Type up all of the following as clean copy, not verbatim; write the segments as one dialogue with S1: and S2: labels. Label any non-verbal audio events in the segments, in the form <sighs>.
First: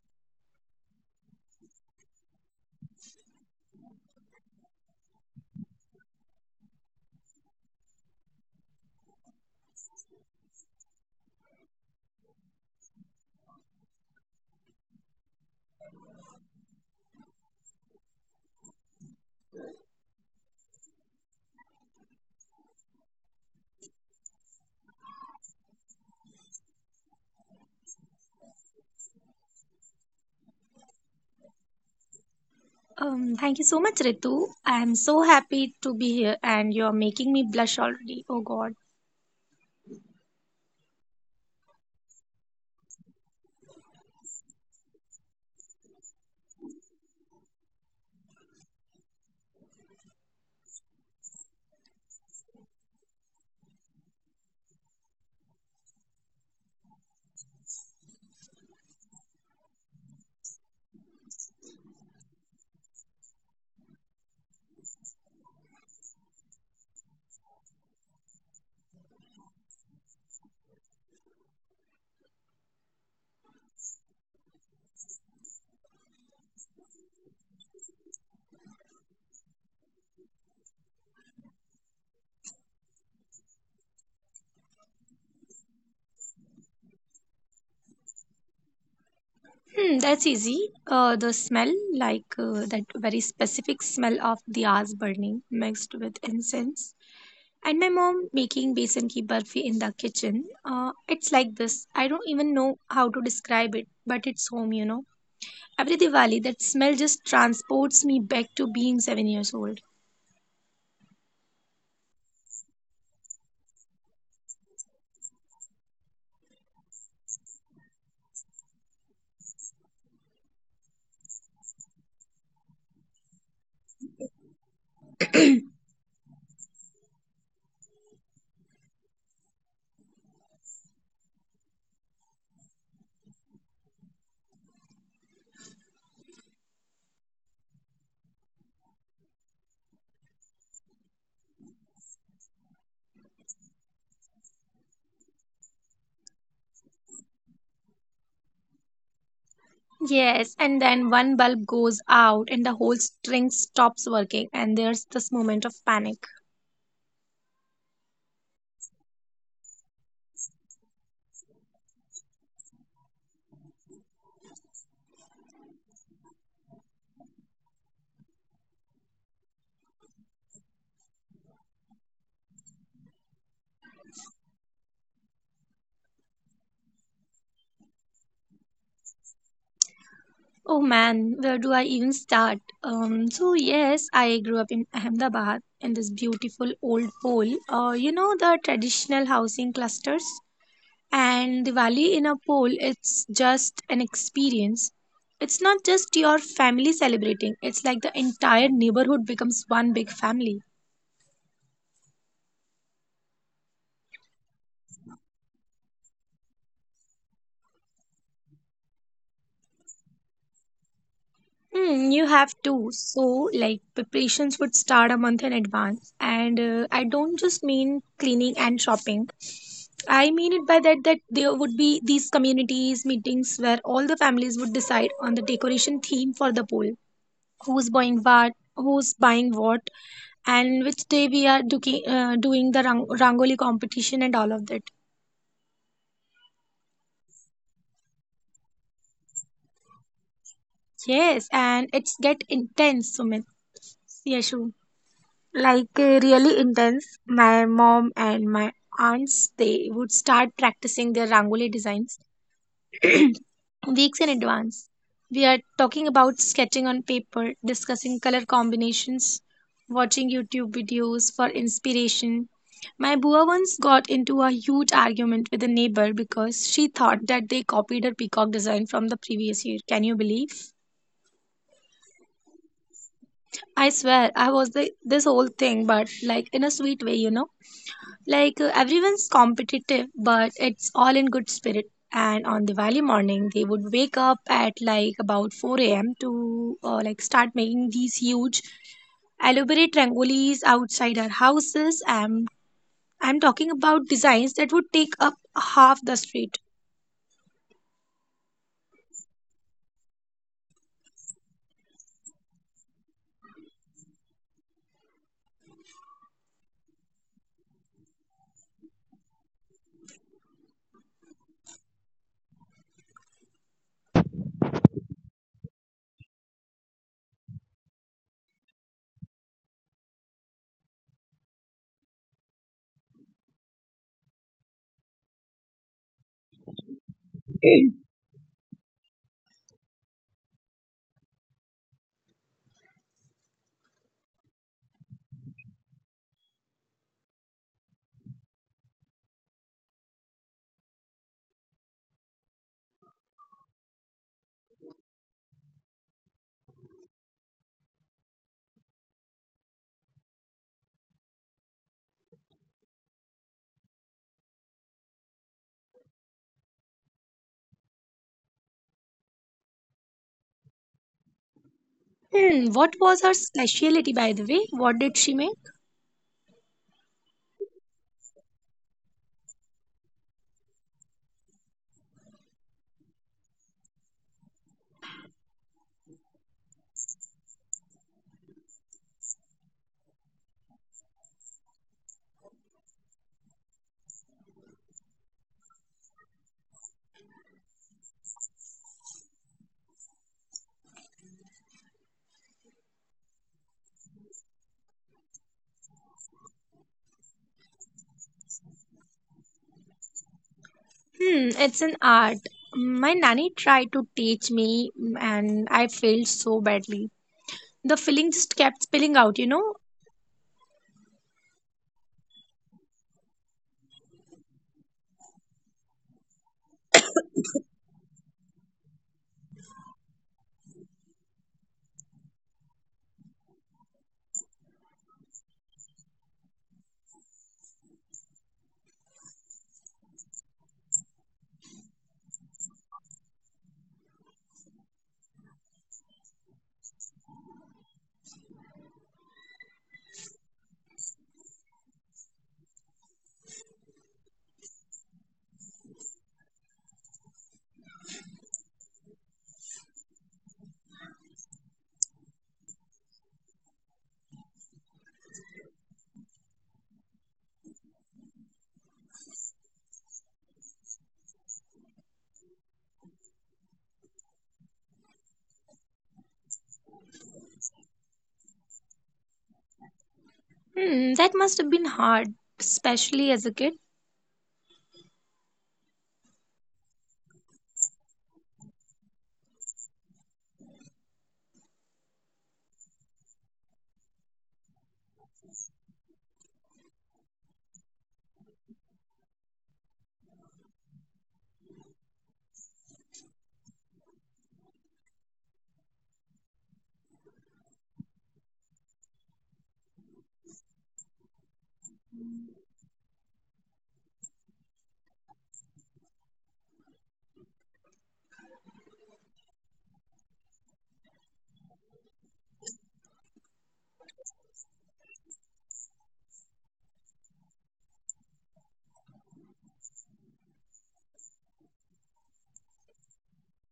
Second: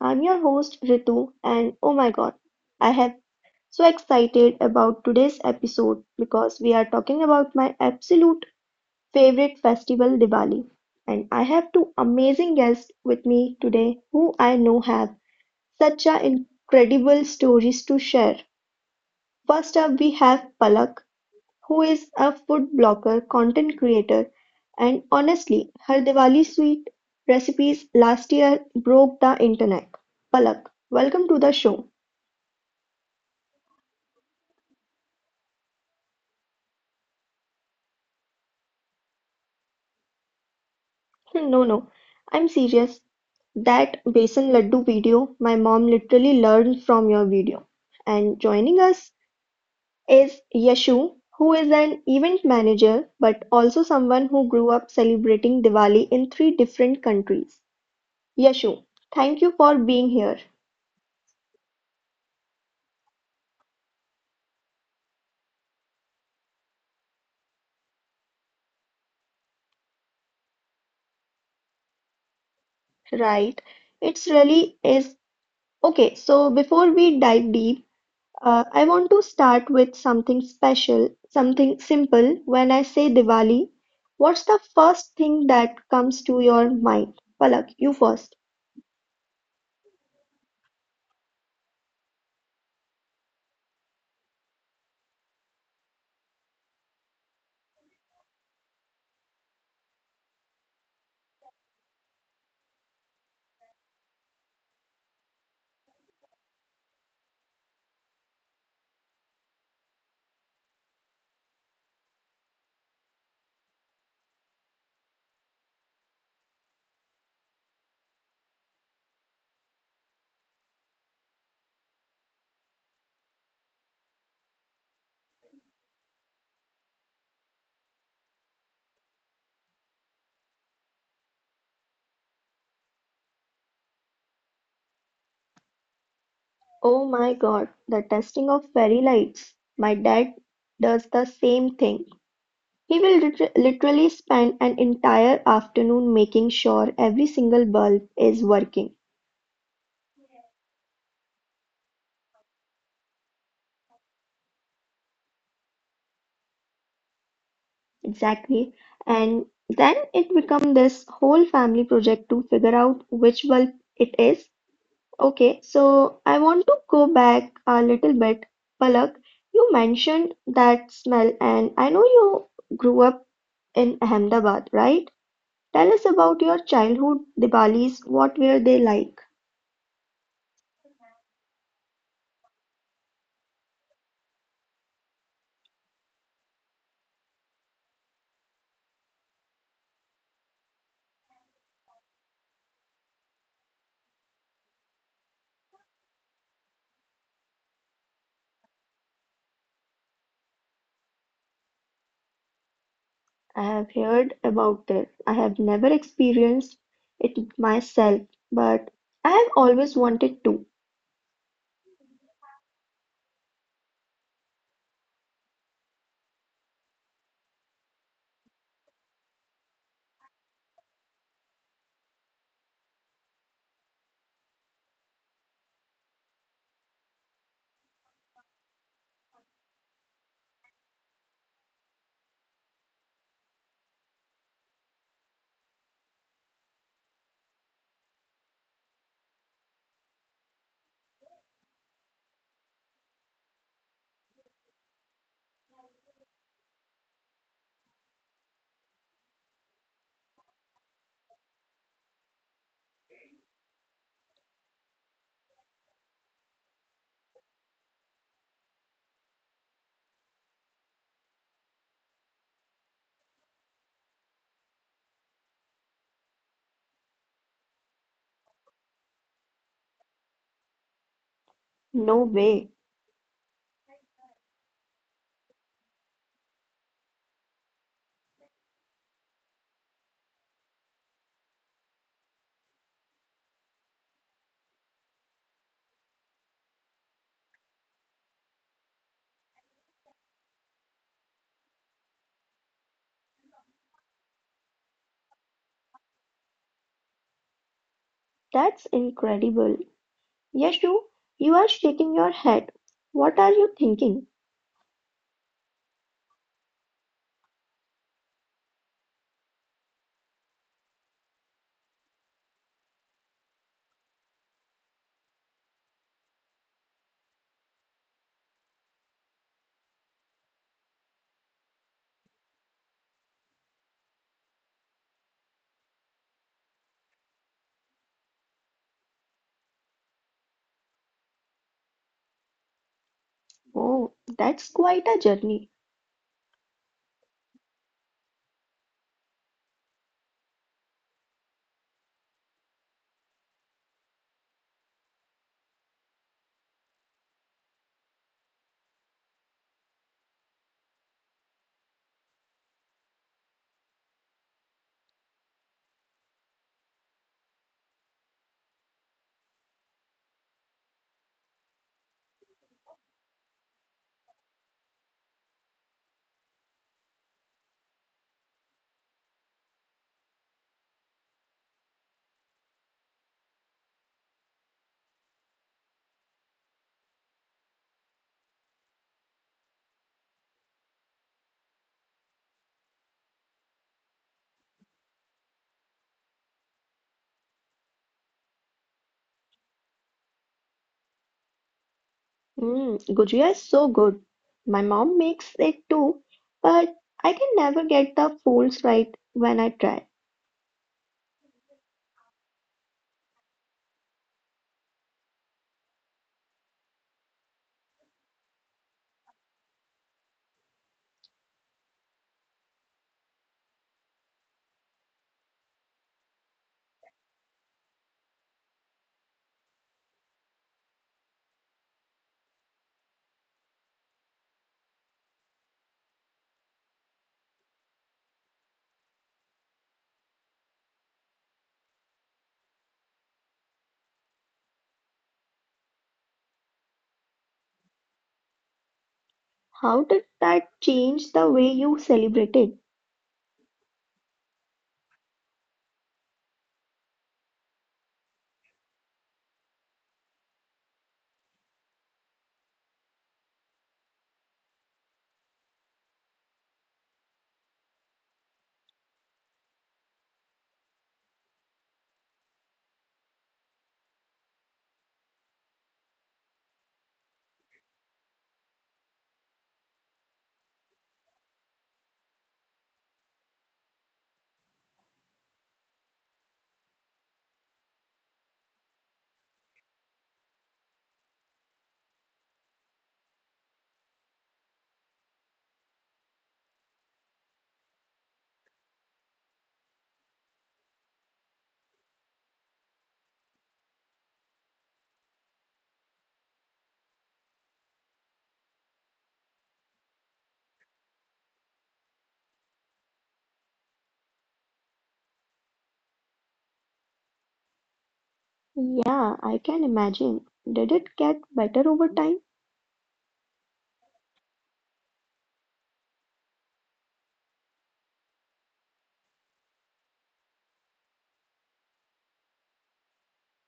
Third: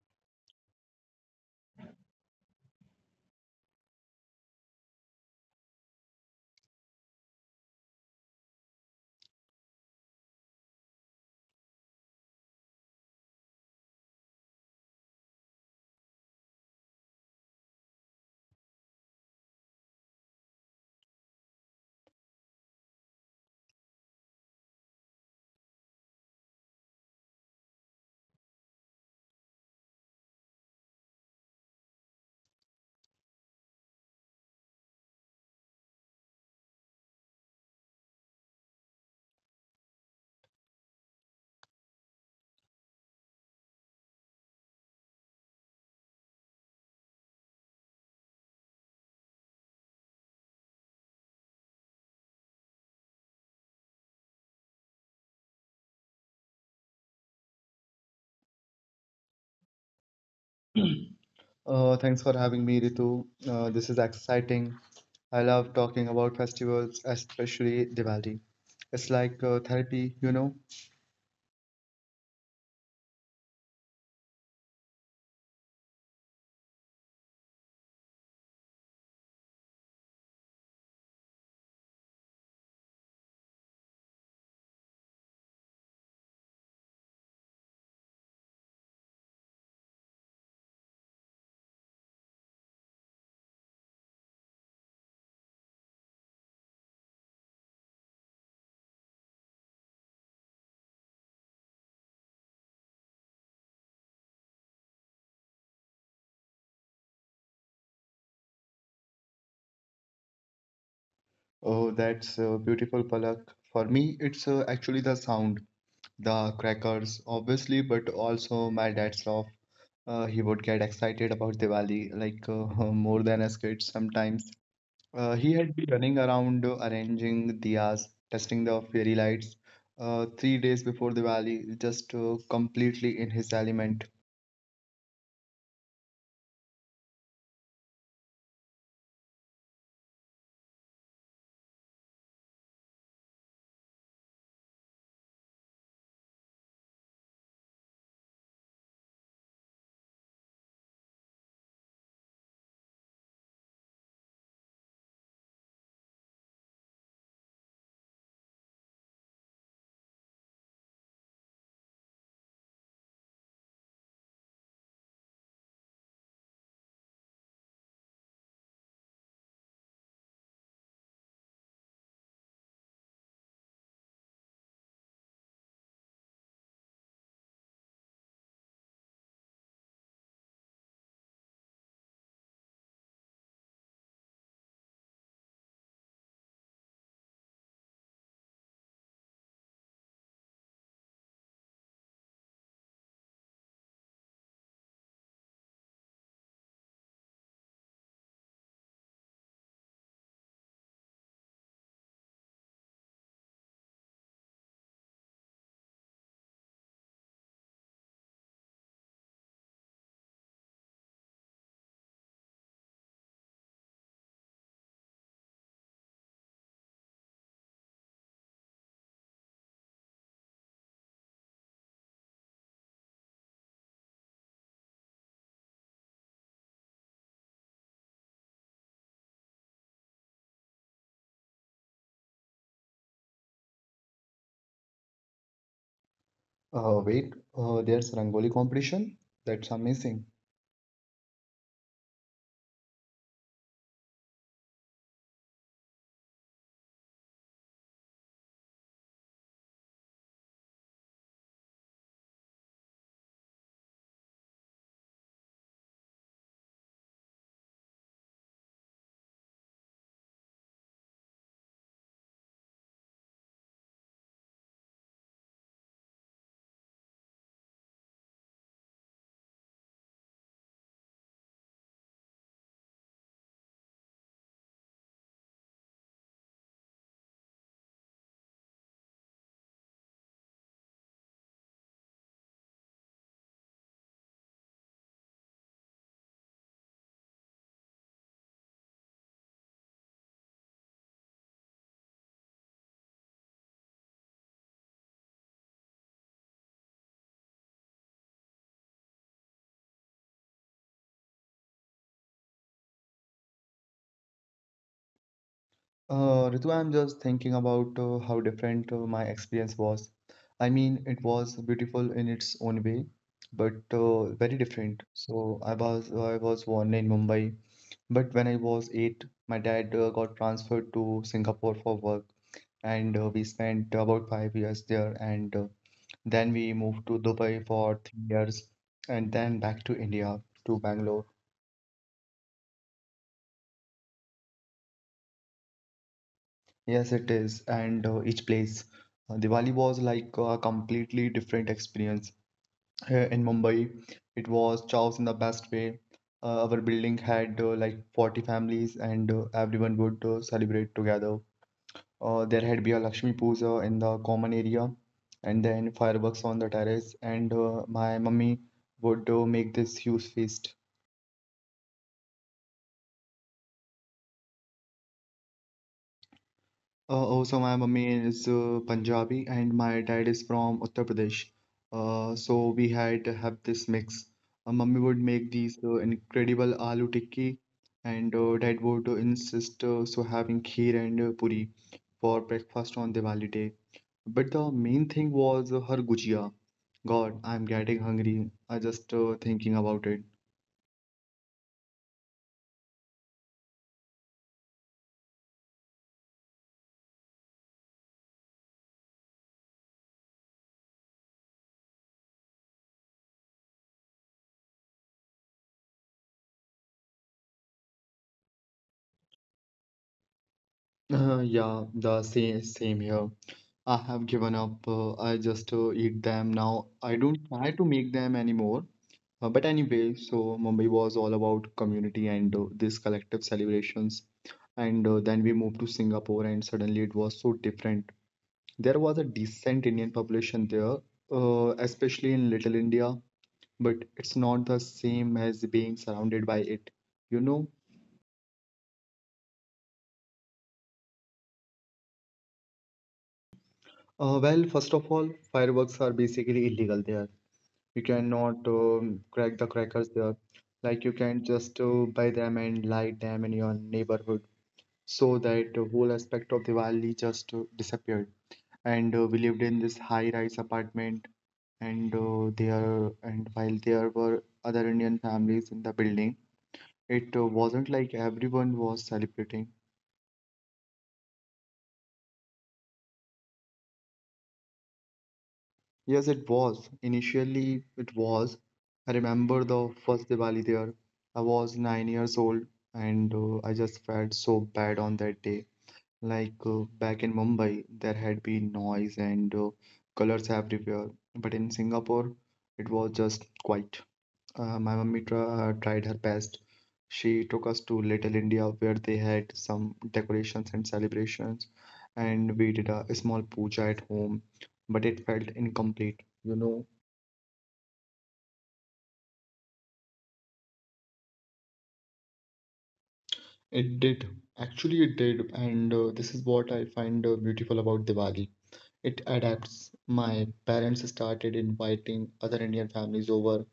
S1: I'm your host Ritu, and oh my god, I am so excited about today's episode because we are talking about my absolute favorite festival, Diwali. And I have two amazing guests with me today who I know have such a incredible stories to share. First up, we have Palak who is a food blogger, content creator, and honestly, her Diwali sweet recipes last year broke the internet. Palak, welcome to the show.
S2: Thank you so much, Ritu. I am so happy to be here, and you're making me blush already. Oh God.
S1: <laughs> No, no, I'm serious. That besan laddu video, my mom literally learned from your video. And joining us is Yashu, who is an event manager but also someone who grew up celebrating Diwali in three different countries. Yashu, thank you for being here.
S3: Thanks for having me, Ritu. This is exciting. I love talking about festivals, especially Diwali. It's like therapy,
S1: Right. It's really is. Okay, so before we dive deep, I want to start with something special, something simple. When I say Diwali, what's the first thing that comes to your mind? Palak, you first.
S2: That's easy. The smell, like that very specific smell of diyas burning mixed with incense, and my mom making besan ki barfi in the kitchen. It's like this. I don't even know how to describe it, but it's home. Every Diwali, that smell just transports me back to being 7 years old.
S3: Oh, that's beautiful, Palak. For me, it's actually the sound, the crackers, obviously, but also my dad's love. He would get excited about Diwali, like <laughs> more than us kids sometimes. He had been running around arranging diyas, testing the fairy lights. 3 days before the valley, just completely in his element.
S1: Oh my God, the testing of fairy lights. My dad does the same thing. He will literally spend an entire afternoon making sure every single bulb is working.
S2: Yes, and then one bulb goes out and the whole string stops working, and there's this moment of panic.
S1: Exactly. And then it become this whole family project to figure out which bulb it is. Okay, so I want to go back a little bit. Palak, you mentioned that smell, and I know you grew up in Ahmedabad, right? Tell us about your childhood Diwalis. What were they like?
S2: Oh man, where do I even start? So yes, I grew up in Ahmedabad in this beautiful old pole. You know the traditional housing clusters, and Diwali in a pole, it's just an experience. It's not just your family celebrating; it's like the entire neighborhood becomes one big family.
S1: I have heard about it. I have never experienced it myself, but I have always wanted to.
S2: Hmm, you have to. So, like, preparations would start a month in advance. And I don't just mean cleaning and shopping. I mean it by that there would be these communities meetings where all the families would decide on the decoration theme for the pool. Who's buying what, and which day we are doing the rangoli competition and all of that.
S3: Wait, there's Rangoli competition? That's amazing.
S2: Yes, and it's get intense, Sumit. Yes, like really intense. My mom and my aunts they would start practicing their rangoli designs weeks in advance. We are talking about sketching on paper, discussing color combinations, watching YouTube videos for inspiration. My bua once got into a huge argument with a neighbor because she thought that they copied her peacock design from the previous year. Can you believe?
S1: No way.
S2: I swear, I was the, this whole thing, but like in a sweet way. Like everyone's competitive, but it's all in good spirit. And on Diwali morning, they would wake up at like about 4 a.m. to like start making these huge elaborate rangolis outside our houses. And I'm talking about designs that would take up half the street.
S1: That's incredible. Yashu, you are shaking your head. What are you thinking?
S3: Ritu, I'm just thinking about how different my experience was. I mean, it was beautiful in its own way, but very different. So I was born in Mumbai, but when I was eight, my dad got transferred to Singapore for work. And we spent about 5 years there and then we moved to Dubai for 3 years and then back to India to Bangalore.
S1: Oh, that's quite a journey.
S3: Yes, it is. And each place, Diwali was like a completely different experience. Here in Mumbai, it was chaos in the best way. Our building had like 40 families and everyone would celebrate together. There had be a Lakshmi Puja in the common area, and then fireworks on the terrace. And my mummy would make this huge feast.
S2: Hmm, what was her specialty, by the way? What did she make?
S3: Oh, so my mummy is Punjabi and my dad is from Uttar Pradesh. So we had to have this mix. Mummy would make these incredible aloo tikki, and dad would insist so having kheer and puri for breakfast on Diwali day. But the main thing was her gujia. God, I'm getting hungry. I just thinking about it.
S1: Mm, Gujia is so good. My mom makes it too, but I can never get the folds right when I try.
S2: Hmm, it's an art. My nanny tried to teach me, and I failed so badly. The filling just kept spilling out.
S3: Yeah, the same here. I have given up. I just eat them now. I don't try to make them anymore. But anyway, so Mumbai was all about community and these collective celebrations. And then we moved to Singapore, and suddenly it was so different. There was a decent Indian population there, especially in Little India, but it's not the same as being surrounded by it. You know,
S1: How did that change the way you celebrated?
S3: uh, well, first of all, fireworks are basically illegal there. You cannot crack the crackers there. Like you can just buy them and light them in your neighborhood. So that the whole aspect of Diwali just disappeared. And we lived in this high-rise apartment, and there and while there were other Indian families in the building, it wasn't like everyone was celebrating.
S2: Hmm, that must have been hard, especially as a kid.
S3: Yes, it was. Initially, it was. I remember the first Diwali there. I was 9 years old and I just felt so bad on that day. Like back in Mumbai, there had been noise and colors everywhere. But in Singapore, it was just quiet. My mummy tr tried her best. She took us to Little India, where they had some decorations and celebrations, and we did a small puja at home, but it felt incomplete,
S1: Yeah, I can imagine. Did it get better over time?
S3: It did. Actually, it did, and this is what I find beautiful about Diwali. It adapts. My parents started inviting other Indian families over,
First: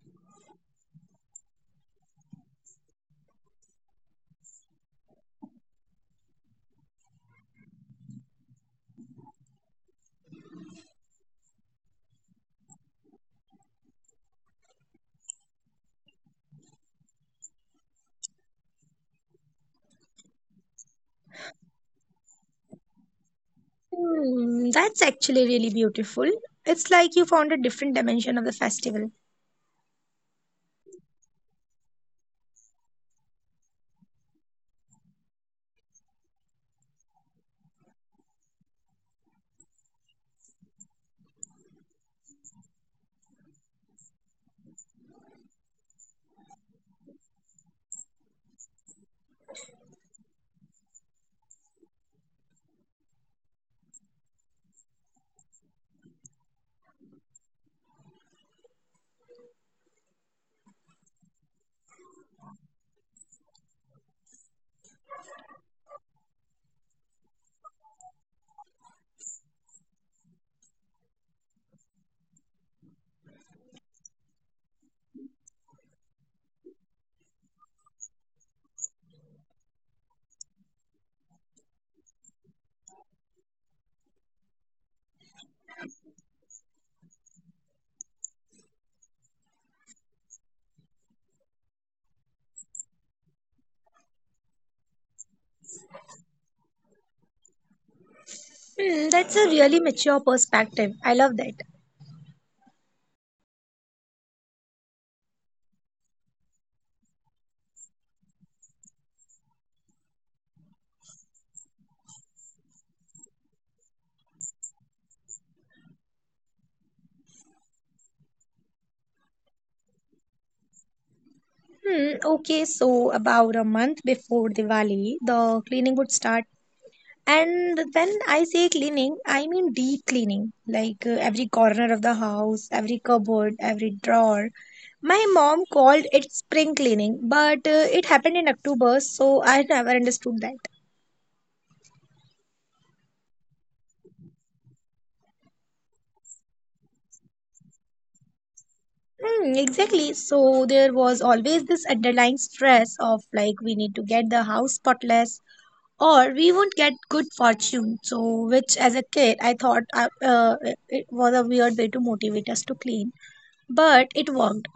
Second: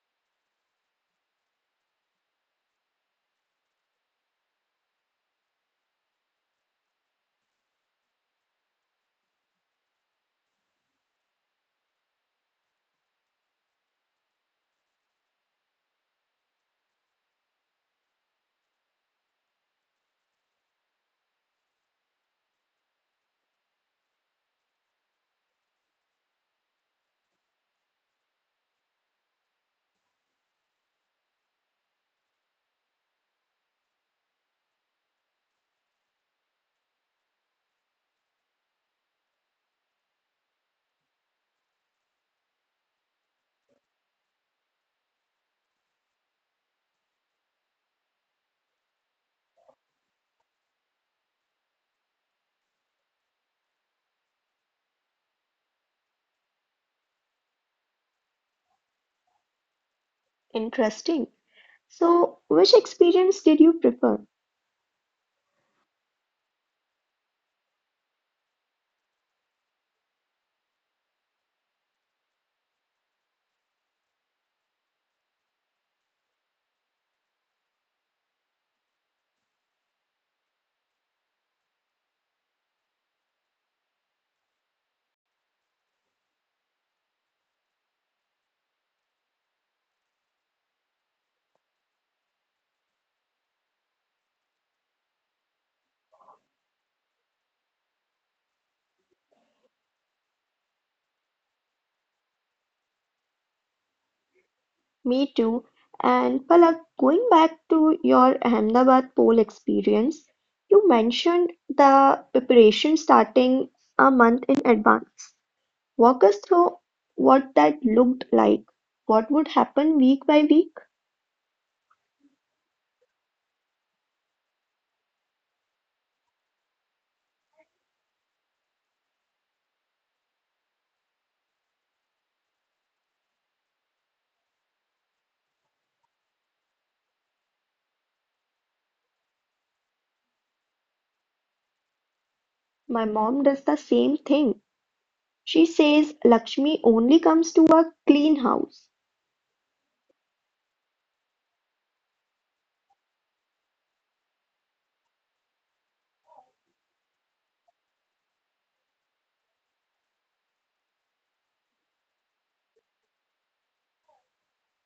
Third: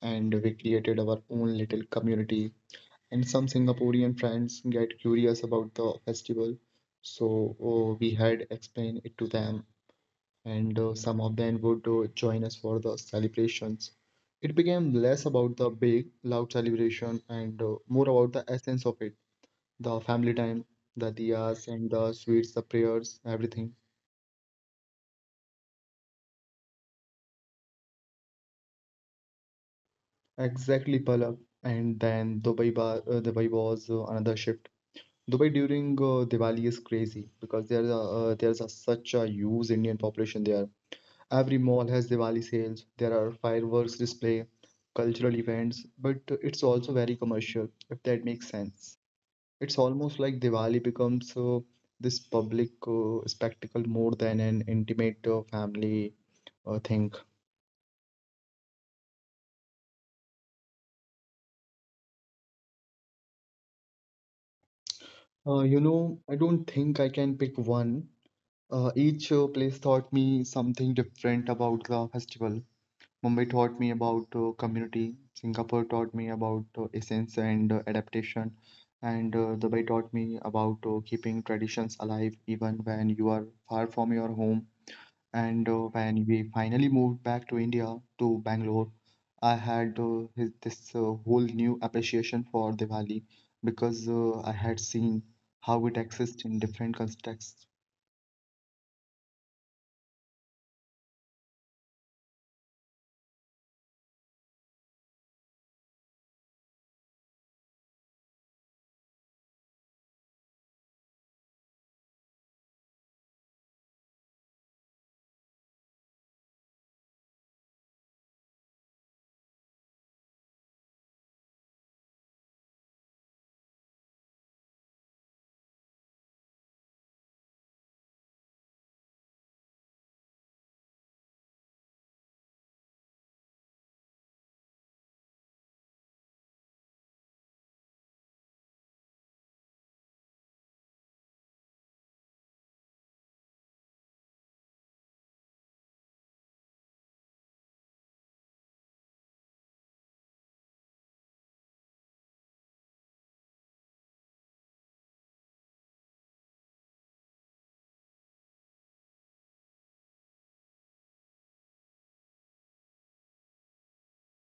S3: and we created our own little community and some Singaporean friends get curious about the festival. So we had explained it to them, and some of them would join us for the celebrations. It became less about the big, loud celebration and more about the essence of it, the family time, the diyas and the sweets, the prayers, everything.
S2: Hmm, that's actually really beautiful. It's like you found a different dimension of the festival.
S3: Exactly, Palak. And then Dubai was another shift. Dubai during Diwali is crazy because there's such a huge Indian population there. Every mall has Diwali sales. There are fireworks display, cultural events, but it's also very commercial, if that makes sense. It's almost like Diwali becomes this public spectacle more than an intimate family thing.
S1: Interesting. So, which experience did you prefer?
S3: You know, I don't think I can pick one. Each place taught me something different about the festival. Mumbai taught me about community, Singapore taught me about essence and adaptation, and Dubai taught me about keeping traditions alive even when you are far from your home. And when we finally moved back to India, to Bangalore, I had this whole new appreciation for Diwali because I had seen how it exists in different contexts.
S2: Hmm, that's a really mature perspective. I love that.
S1: Me too. And Palak, going back to your Ahmedabad poll experience, you mentioned the preparation starting a month in advance. Walk us through what that looked like. What would happen week by week?
S2: Hmm, okay, so about a month before Diwali, the cleaning would start. And when I say cleaning, I mean deep cleaning, like every corner of the house, every cupboard, every drawer. My mom called it spring cleaning, but it happened in October, so I never understood that.
S1: My mom does the same thing. She says Lakshmi only comes to a clean house.
S2: Hmm, exactly. So there was always this underlying stress of like we need to get the house spotless or we won't get good fortune. So, which as a kid, I thought it was a weird way to motivate us to clean. But it worked.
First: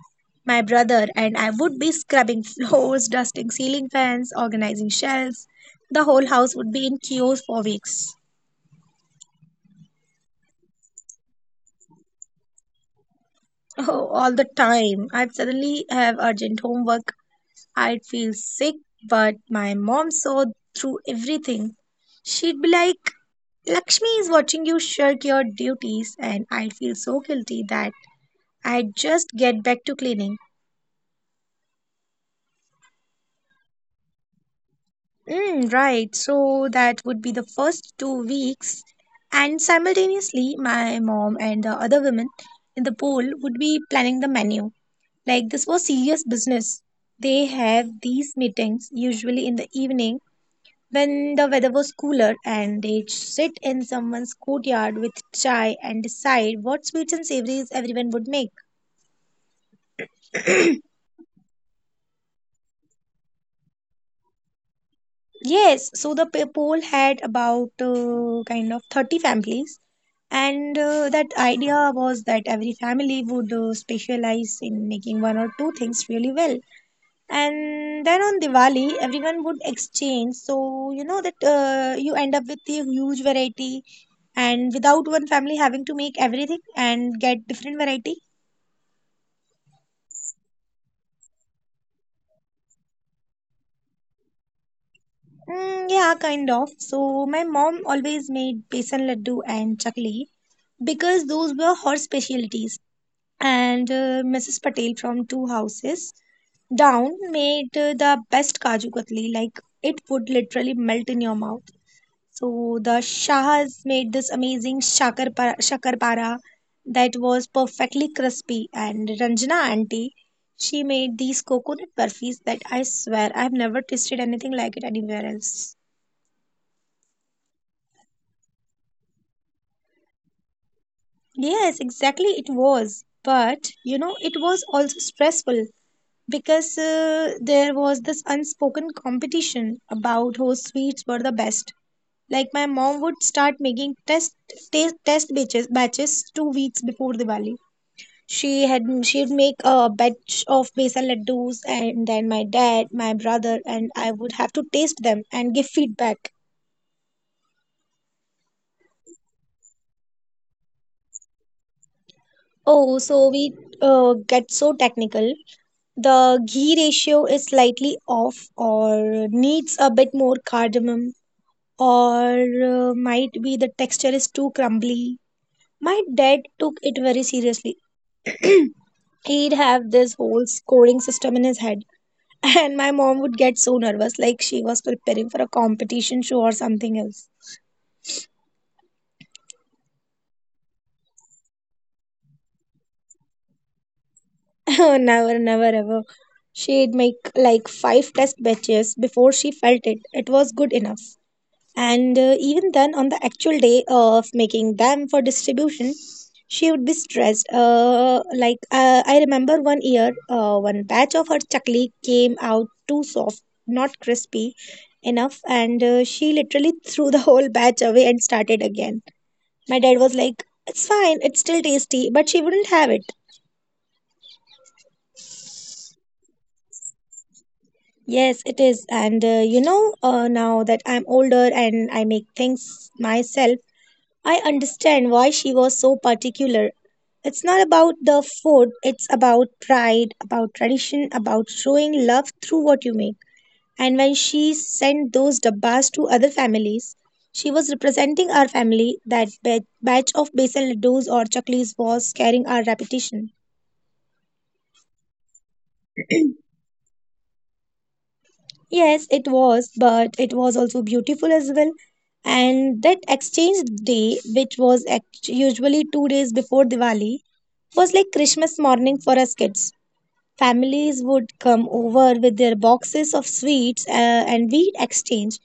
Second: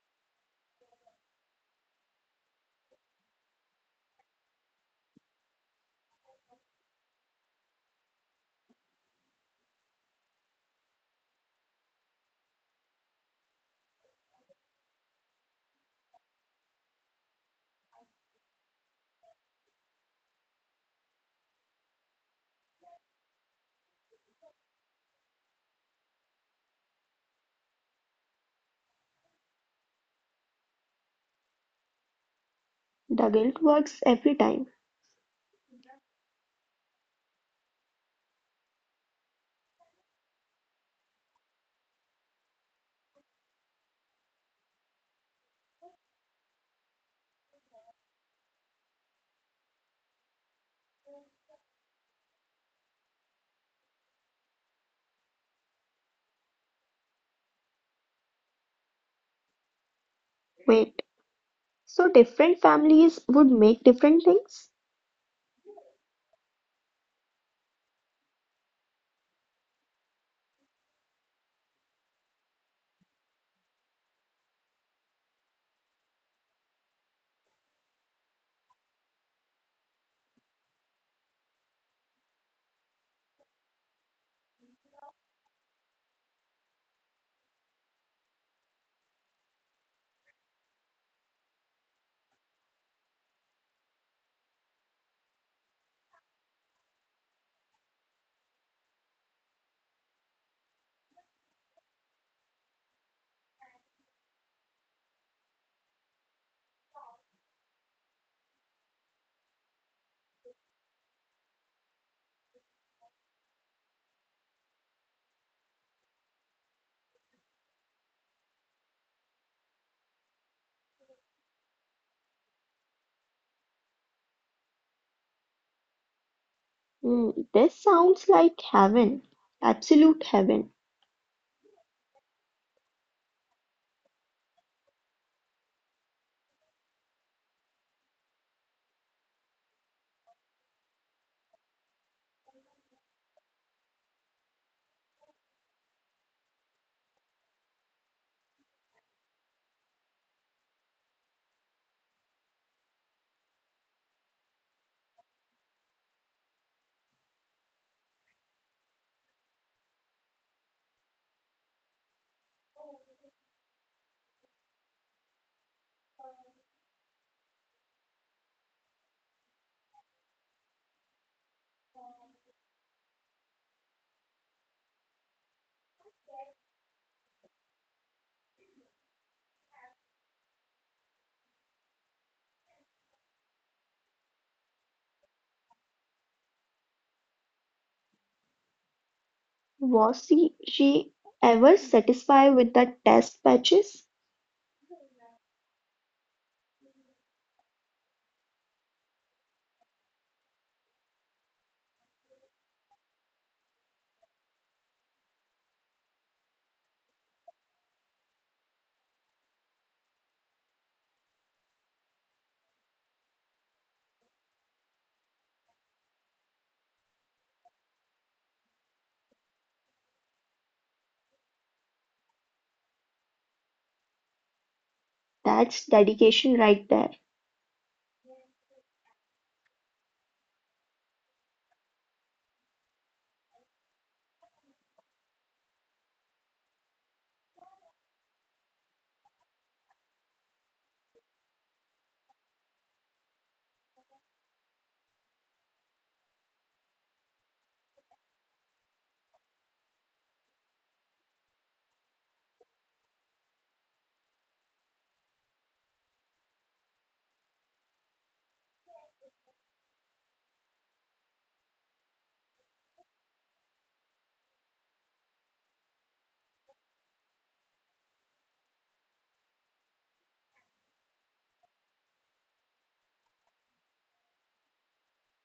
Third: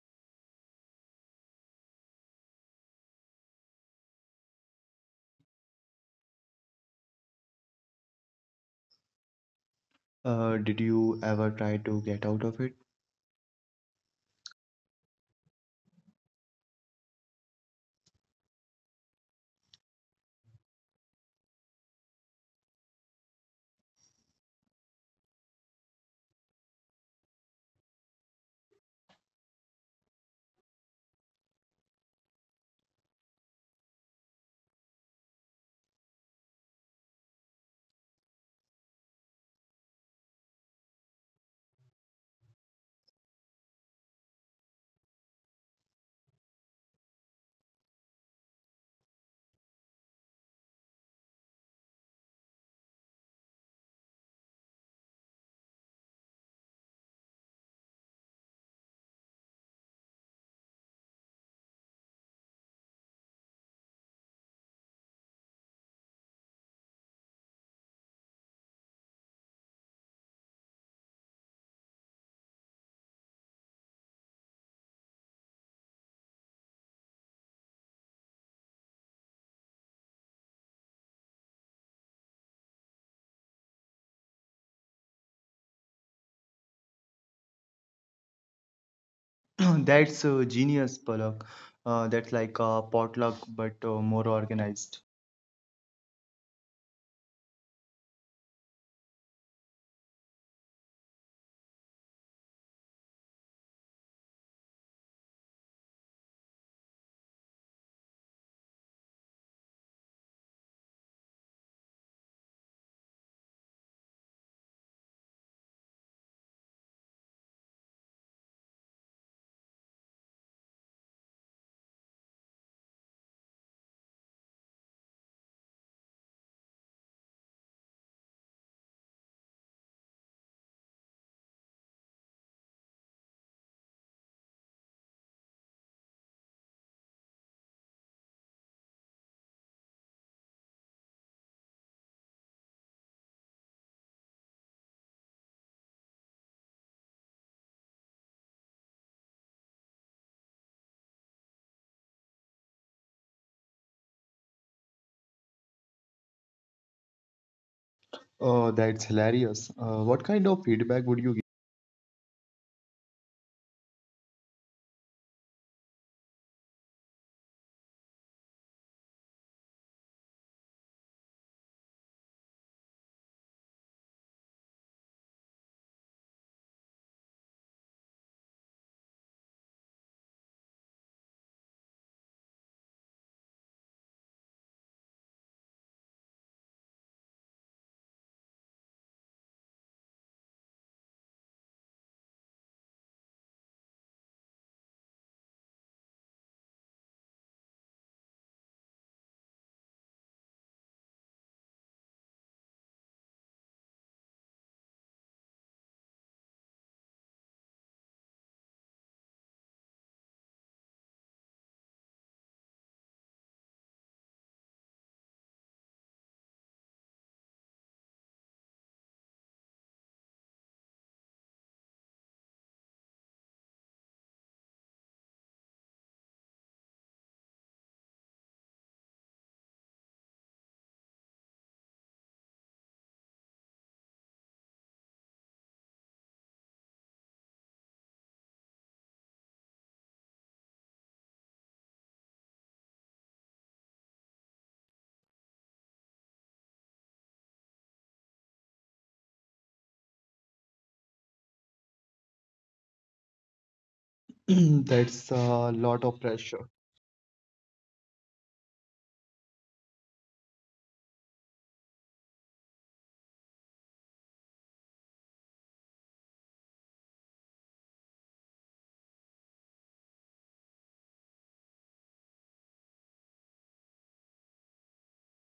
S2: My brother and I would be scrubbing floors, <laughs> dusting ceiling fans, organizing shelves. The whole house would be in chaos for weeks.
S3: Did you ever try to get out of it?
S2: Oh, all the time. I'd suddenly have urgent homework. I'd feel sick, but my mom saw through everything. She'd be like, "Lakshmi is watching you shirk your duties," and I'd feel so guilty that I'd just get back to cleaning.
S1: The guilt works every time.
S2: Mm, right. So that would be the first 2 weeks. And simultaneously, my mom and the other women in the pool would be planning the menu. Like this was serious business. They have these meetings usually in the evening when the weather was cooler, and they sit in someone's courtyard with chai and decide what sweets and savories everyone would make.
S1: Wait, so different families would make different things?
S2: Yes, so the poll had about kind of 30 families. And that idea was that every family would specialize in making one or two things really well. And then on Diwali, everyone would exchange. So, you know, that you end up with a huge variety and without one family having to make everything and get different variety.
S3: <laughs> <clears throat> That's genius, Palak. That's like a potluck, but more organized.
S2: Mm, yeah, kind of. So, my mom always made besan laddu and chakli because those were her specialties, and Mrs. Patel from two houses down made the best kaju katli, like it would literally melt in your mouth. So the Shahas made this amazing shakarpara that was perfectly crispy. And Ranjana auntie, she made these coconut burfis that I swear I've never tasted anything like it anywhere else.
S1: Mm, this sounds like heaven, absolute heaven.
S2: Yes, exactly, it was. But you know, it was also stressful because there was this unspoken competition about whose sweets were the best. Like my mom would start making test batches 2 weeks before Diwali. She'd make a batch of besan laddus, and then my dad, my brother, and I would have to taste them and give feedback.
S3: Oh, that's hilarious. What kind of feedback would you
S2: Oh, so we get so technical. The ghee ratio is slightly off, or needs a bit more cardamom, or might be the texture is too crumbly. My dad took it very seriously. He'd have this whole scoring system in his head. <laughs> And my mom would get so nervous, like she was preparing for a competition show or something else.
S1: Was she ever satisfied with the test patches?
S2: <laughs> Never, never, ever. She'd make like five test batches before she felt it. It was good enough. And even then, on the actual day of making them for distribution, she would be stressed. Like, I remember one year, one batch of her chakli came out too soft, not crispy enough, and she literally <laughs> threw the whole batch away and started again. My dad was like, "It's fine, it's still tasty," but she wouldn't have it.
S1: That's dedication right there.
S2: Yes, it is. And now that I'm older and I make things myself, I understand why she was so particular. It's not about the food, it's about pride, about tradition, about showing love through what you make. And when she sent those dabbas to other families, she was representing our family. That batch of basil laddus or chaklis was carrying our reputation.
S3: give? <clears throat> That's a lot of pressure.
S2: Yes, it was, but it was also beautiful as well. And that exchange day, which was usually 2 days before Diwali, was like Christmas morning for us kids. Families would come over with their boxes of sweets and we'd exchange,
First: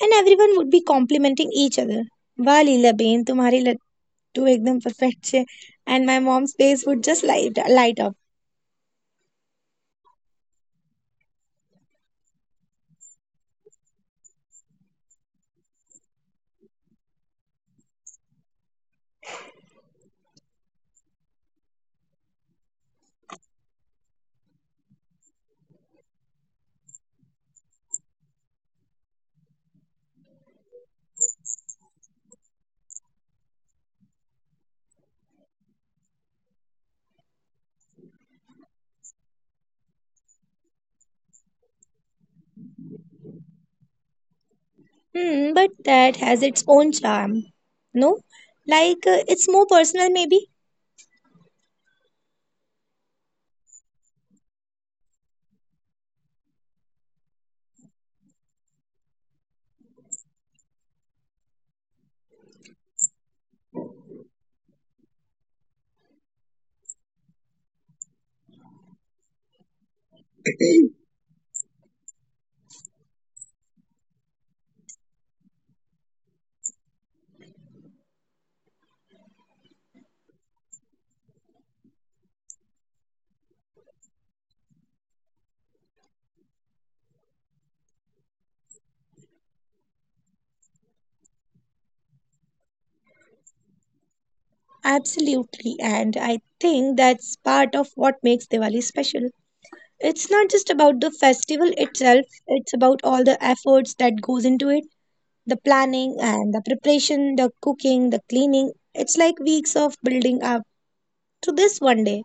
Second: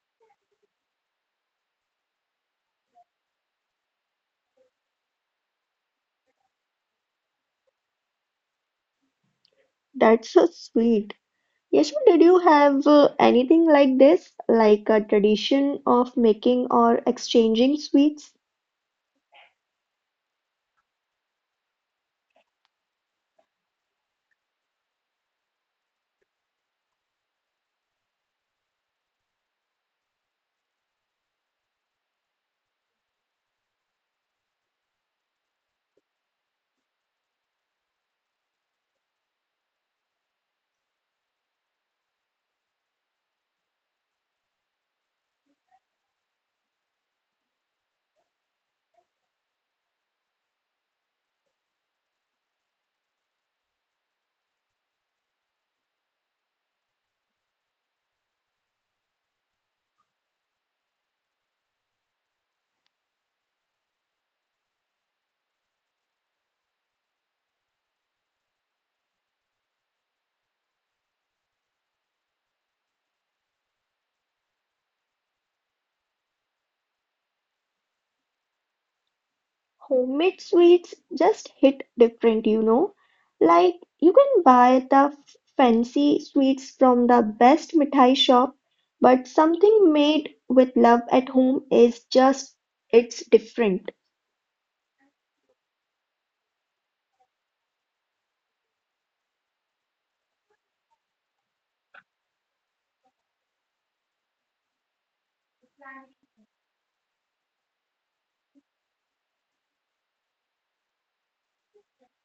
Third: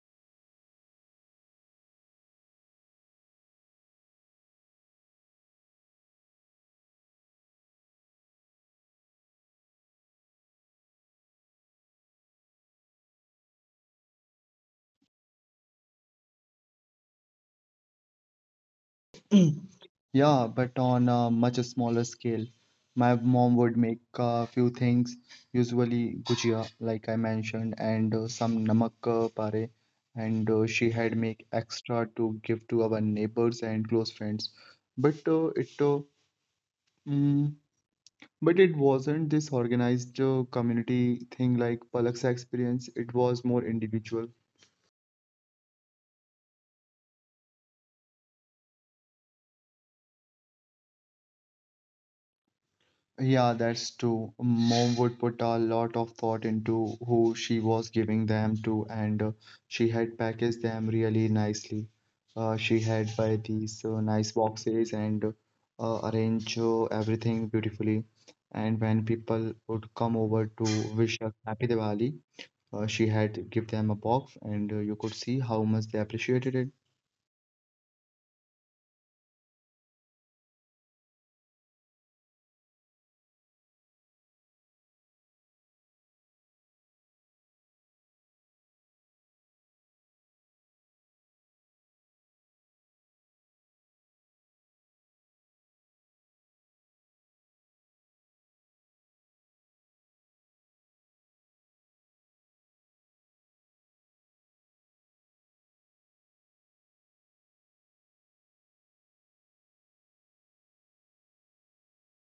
S2: and everyone would be complimenting each other. Wow, Leela Bain, तुम्हारी लड्डू एकदम perfect छे. And my mom's face would just light up.
S1: That's so sweet. Yashu, did you have anything like this, like a tradition of making or exchanging sweets?
S3: Yeah, but on a much smaller scale. My mom would make a few things, usually gujia, like I mentioned, and some namak pare. And she had make extra to give to our neighbors and close friends. But uh, it uh, mm, But it wasn't this organized community thing like Palak's experience, it was more individual.
S2: Hmm, but that has its own charm. No? Like, it's more personal maybe?
S3: Yeah, that's true. Mom would put a lot of thought into who she was giving them to, and she had packaged them really nicely. She had buy these nice boxes and arrange everything beautifully. And when people would come over to wish us happy Diwali, she had give them a box, and you could see how much they appreciated it.
S1: Homemade sweets just hit different, you know. Like you can buy the fancy sweets from the best mithai shop, but something made with love at home is just it's different.
S2: Absolutely. And I think that's part of what makes Diwali special. It's not just about the festival itself, it's about all the efforts that goes into it, the planning and the preparation, the cooking, the cleaning. It's like weeks of building up to this one day.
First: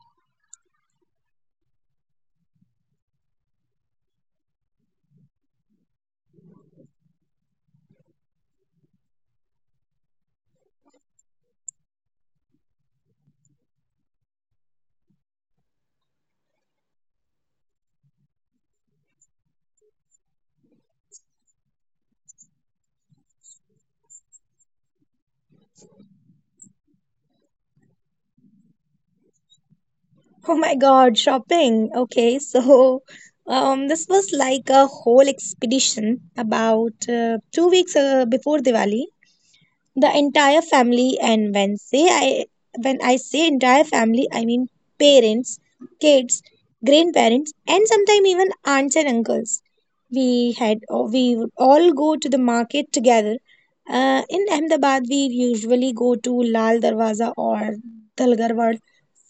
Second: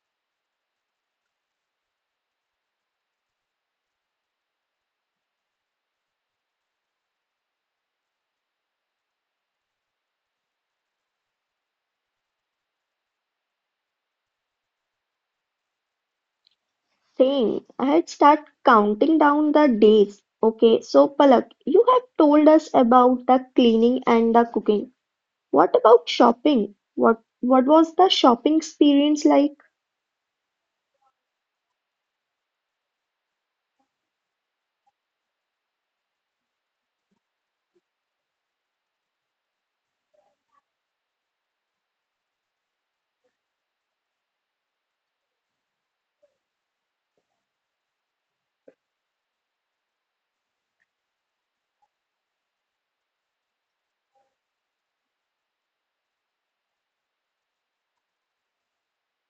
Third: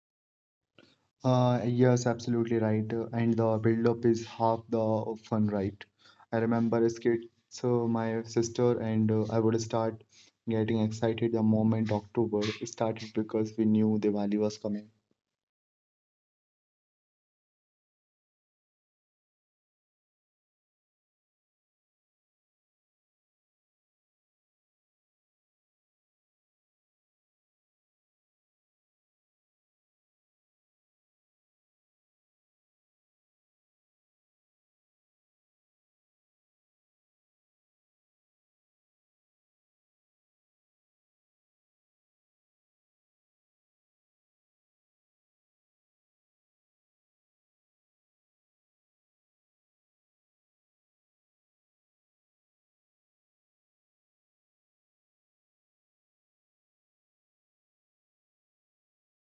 S3: Yes, absolutely right. And the build-up is half the fun, right? I remember as kids, so my sister and I would start getting excited the moment October started because we knew Diwali was coming.
S1: Same. I had start counting down the days. Okay, so Palak, you have told us about the cleaning and the cooking. What about shopping? What was the shopping experience like?
S2: Oh my god, shopping. Okay, so this was like a whole expedition about 2 weeks before Diwali. The entire family, and when I say entire family, I mean parents, kids, grandparents, and sometimes even aunts and uncles, we would all go to the market together in Ahmedabad we usually go to Lal Darwaza or Dalgarwad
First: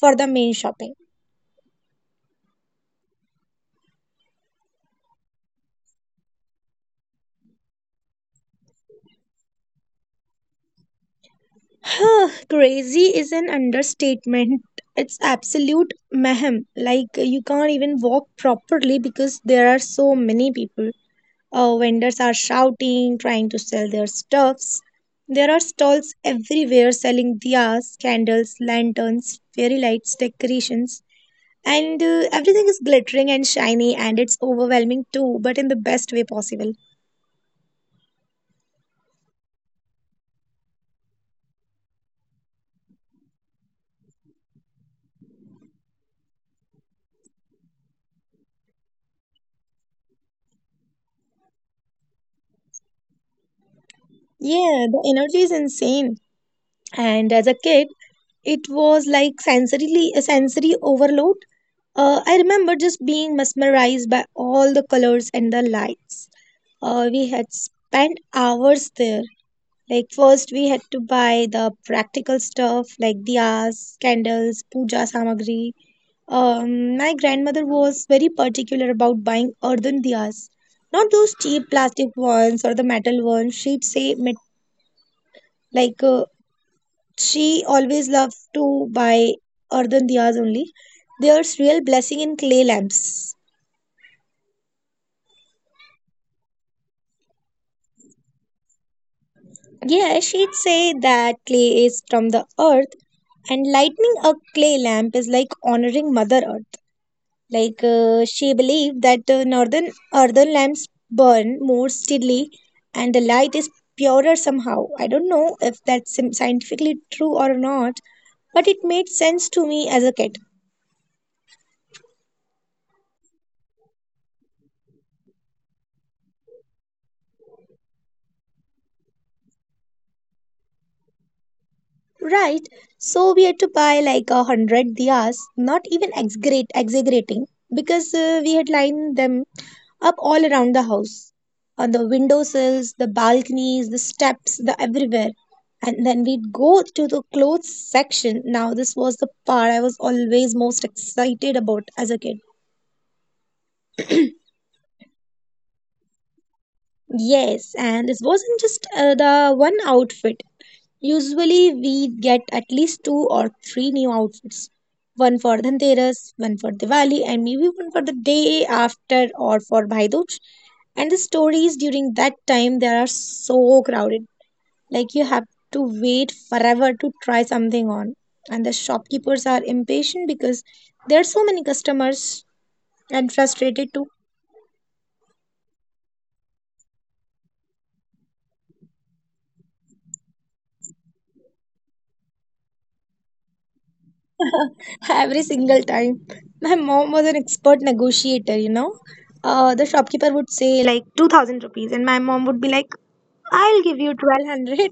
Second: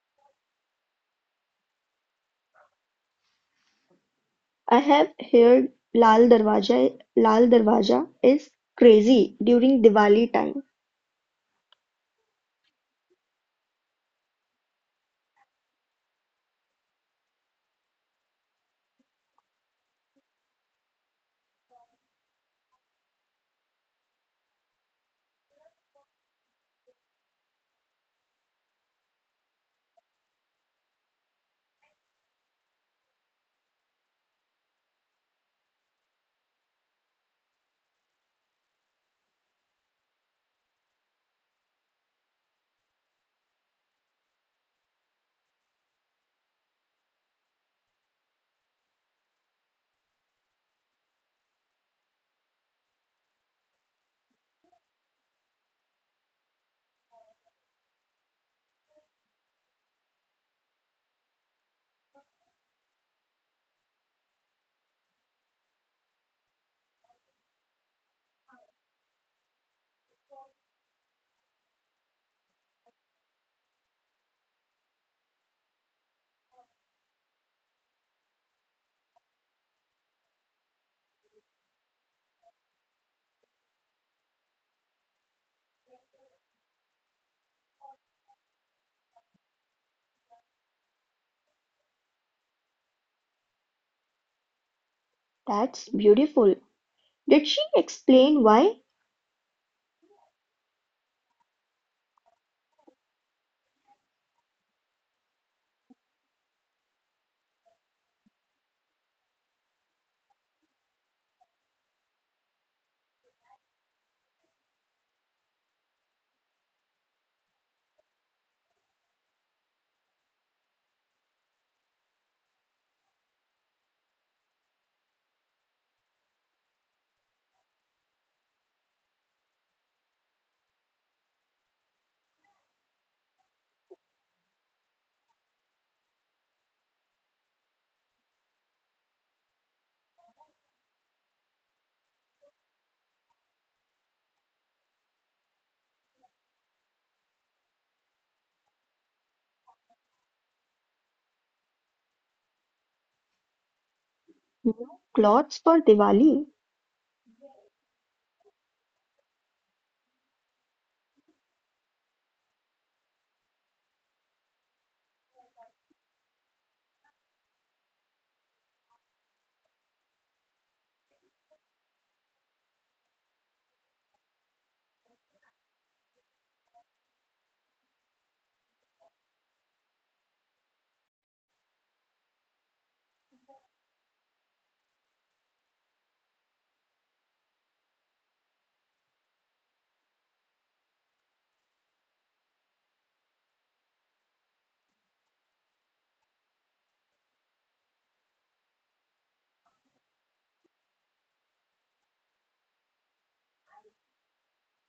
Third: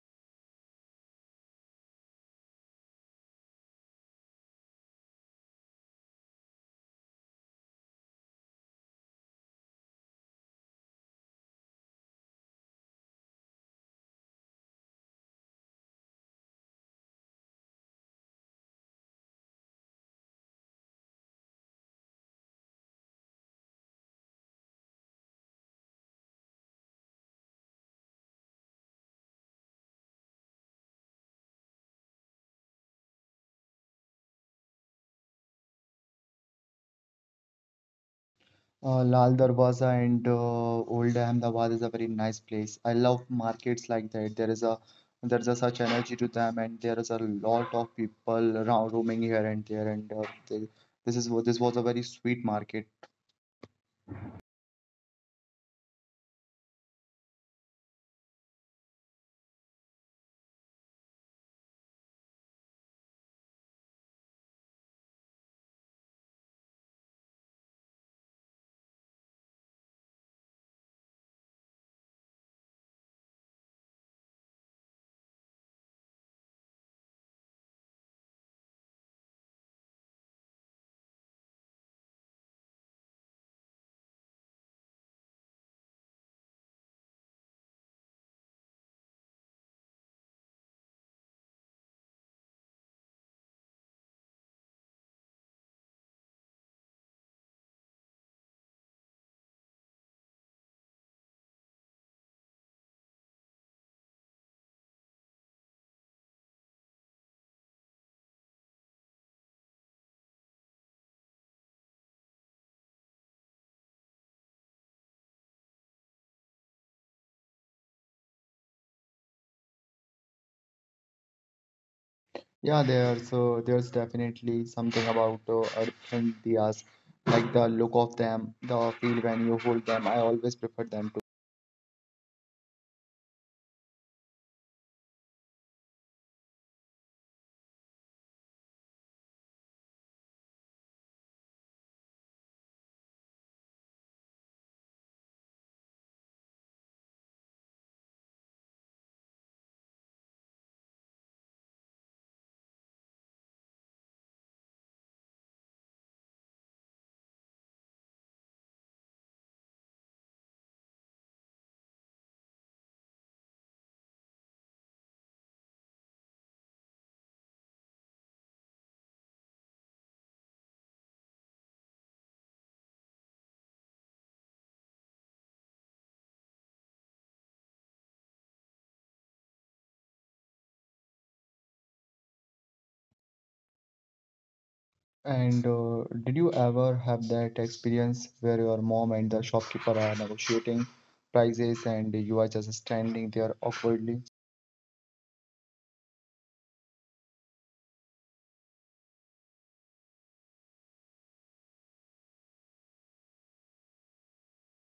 S2: for the main shopping.
S1: I have heard Lal Darwaja is crazy during Diwali time.
S2: <sighs> Crazy is an understatement. It's absolute mayhem. Like, you can't even walk properly because there are so many people. Vendors are shouting, trying to sell their stuffs. There are stalls everywhere selling diyas, candles, lanterns, fairy lights, decorations, and everything is glittering and shiny, and it's overwhelming too, but in the best way possible.
S3: Lal Darwaza and Old Ahmedabad is a very nice place. I love markets like that. There is a such energy to them, and there is a lot of people around roaming here and there. They, this this was a very sweet market.
S2: Yeah, the energy is insane. And as a kid, it was like sensorily a sensory overload. I remember just being mesmerized by all the colors and the lights. We had spent hours there. Like first we had to buy the practical stuff like diyas, candles, puja samagri. My grandmother was very particular about buying earthen diyas, not those cheap plastic ones or the metal ones. She'd say like uh, she always loved to buy earthen diyas only. There's real blessing in clay lamps.
S1: That's beautiful. Did she explain why?
S2: Yeah, she'd say that clay is from the earth and lighting a clay lamp is like honoring Mother Earth. Like she believed that northern lamps burn more steadily and the light is purer somehow. I don't know if that's scientifically true or not, but it made sense to me as a kid.
S3: Yeah, there. So there's definitely something about earthen diyas, like the look of them, the feel when you hold them. I always prefer them to.
S2: Right, so we had to buy like 100 diyas, not even exaggerating, because we had lined them up all around the house on the windowsills, the balconies, the steps, the everywhere. And then we'd go to the clothes section. Now, this was the part I was always most excited about as a kid.
S1: New clothes for Diwali.
S2: Yes, and this wasn't just the one outfit. Usually, we'd get at least two or three new outfits, one for Dhanteras, one for Diwali, and maybe one for the day after or for Bhai Dooj. And the stories during that time, they are so crowded. Like you have to wait forever to try something on. And the shopkeepers are impatient because there are so many customers and frustrated too.
S3: And did you ever have that experience where your mom and the shopkeeper are negotiating prices and you are just standing there awkwardly?
S2: Every single time. My mom was an expert negotiator. The shopkeeper would say, like, 2000 rupees, and my mom would be like, "I'll give you 1200."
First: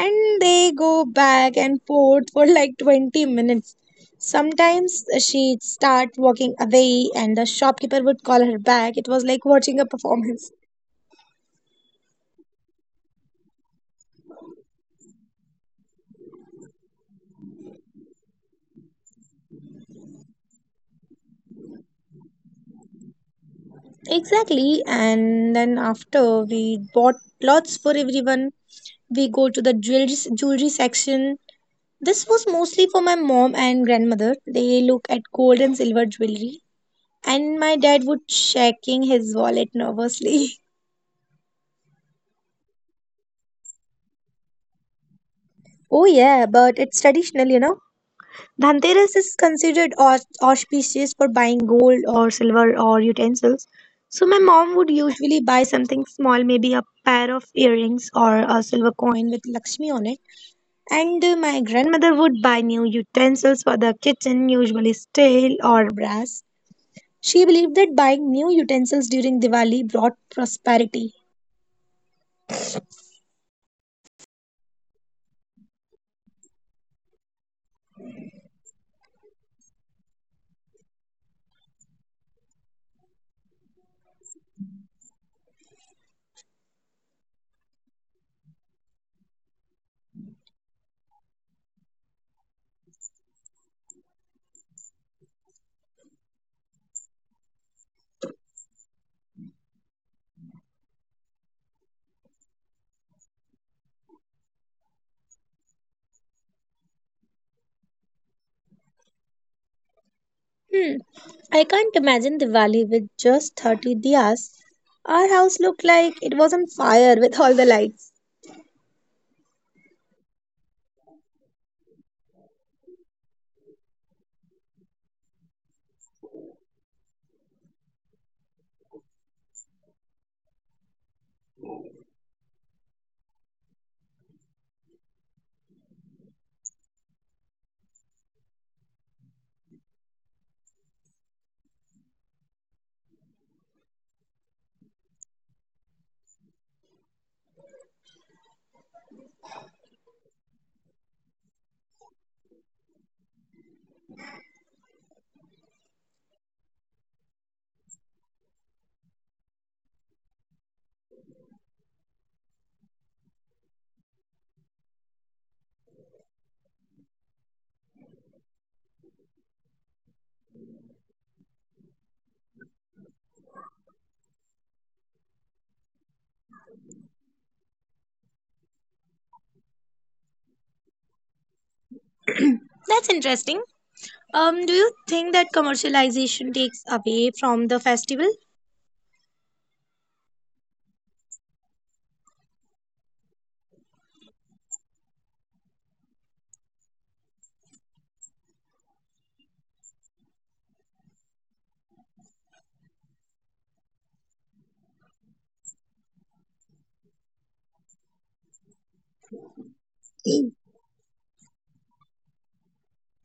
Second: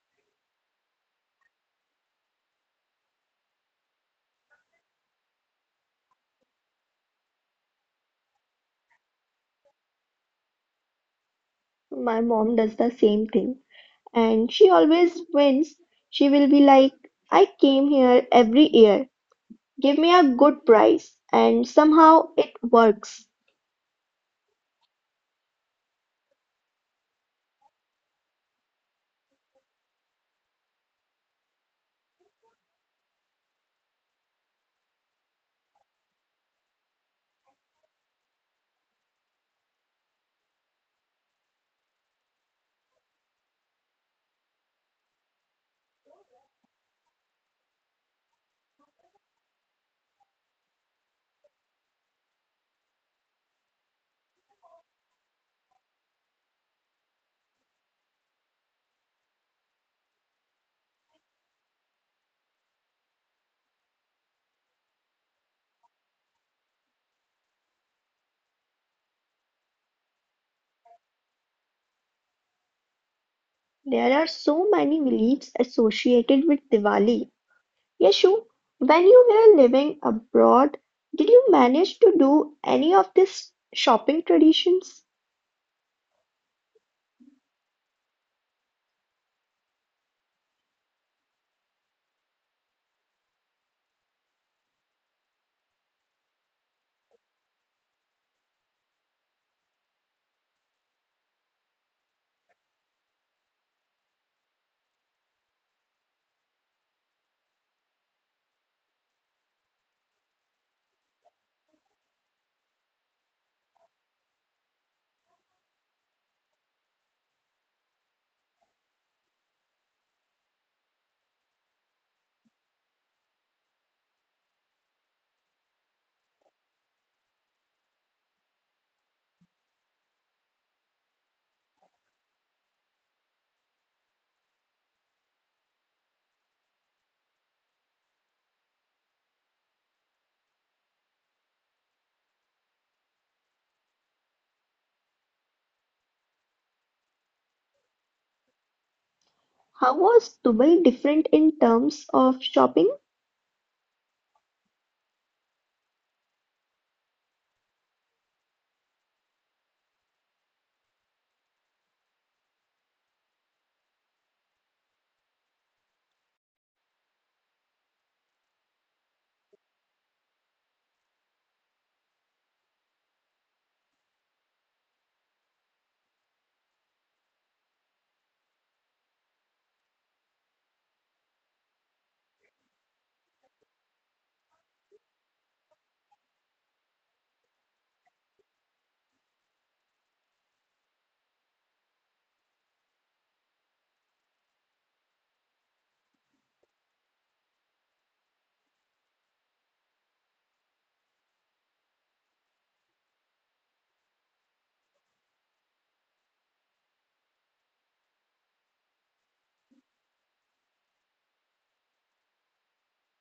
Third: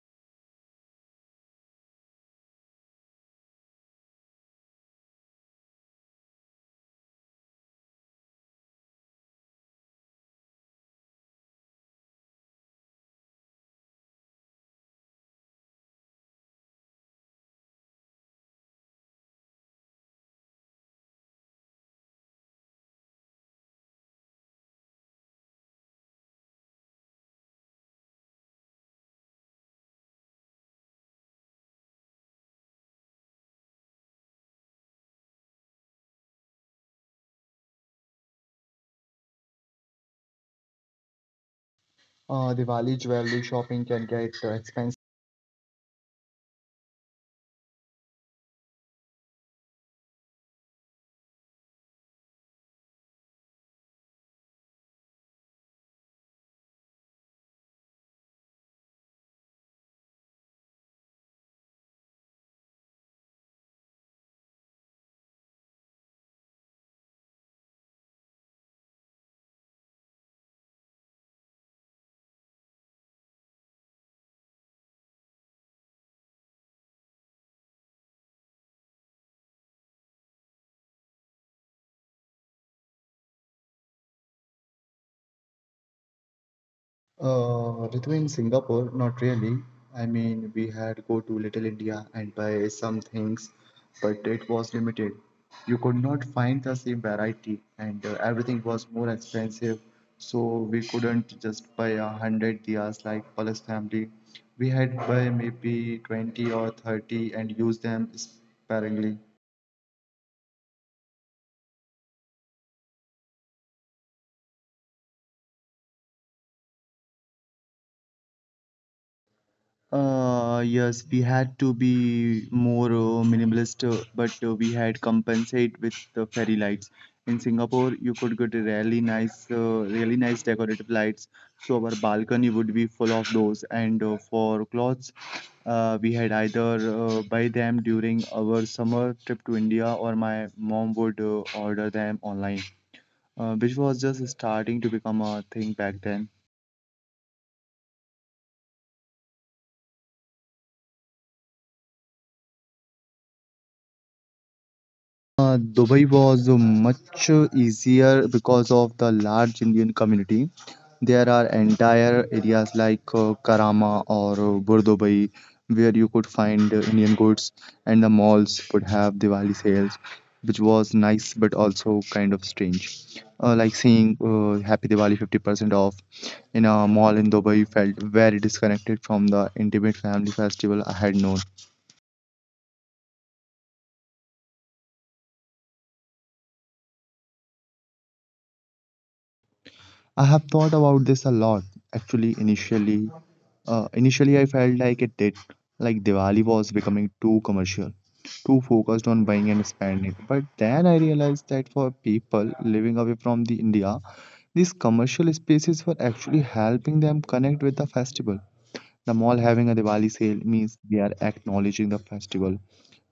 S2: And they go back and forth for like 20 minutes. Sometimes she'd start walking away, and the shopkeeper would call her back. It was like watching a performance.
S1: My mom does the same thing and she always wins. She will be like, I came here every year. Give me a good price. And somehow it works.
S2: Exactly. And then after we bought lots for everyone, we go to the jewelry section. This was mostly for my mom and grandmother. They look at gold and silver jewelry, and my dad would checking his wallet nervously. <laughs>
S3: Diwali jewelry shopping can get expensive.
S2: Oh, yeah, but it's traditional. Dhanteras is considered auspicious for buying gold or silver or utensils. So my mom would usually buy something small, maybe a pair of earrings or a silver coin with Lakshmi on it. And my grandmother would buy new utensils for the kitchen, usually steel or brass. She believed that buying new utensils during Diwali brought prosperity.
S1: There are so many beliefs associated with Diwali. Yashu, when you were living abroad, did you manage to do any of these shopping traditions?
S3: Ritu, in Singapore, not really. I mean, we had go to Little India and buy some things, but it was limited. You could not find the same variety, and everything was more expensive. So we couldn't just buy a hundred diyas like Palace family. We had buy maybe 20 or 30 and use them sparingly.
S2: Hmm, I can't imagine Diwali with just 30 diyas. Our house looked like it was on fire with all the lights.
S3: Yes, we had to be more minimalist, but we had compensate with the fairy lights. In Singapore, you could get a really nice decorative lights. So our balcony would be full of those. And for clothes, we had either buy them during our summer trip to India, or my mom would order them online, which was just starting to become a thing back then.
S1: How was Dubai different in terms of shopping?
S3: Dubai was much easier because of the large Indian community. There are entire areas like Karama or Burdubai where you could find Indian goods, and the malls could have Diwali sales, which was nice but also kind of strange. Like seeing Happy Diwali 50% off in a mall in Dubai felt very disconnected from the intimate family festival I had known.
S2: That's interesting. Do you think that commercialization takes away from the festival?
S3: I have thought about this a lot. Actually, initially I felt like it did, like Diwali was becoming too commercial, too focused on buying and spending. But then I realized that for people living away from the India, these commercial spaces were actually helping them connect with the festival. The mall having a Diwali sale means they are acknowledging the festival,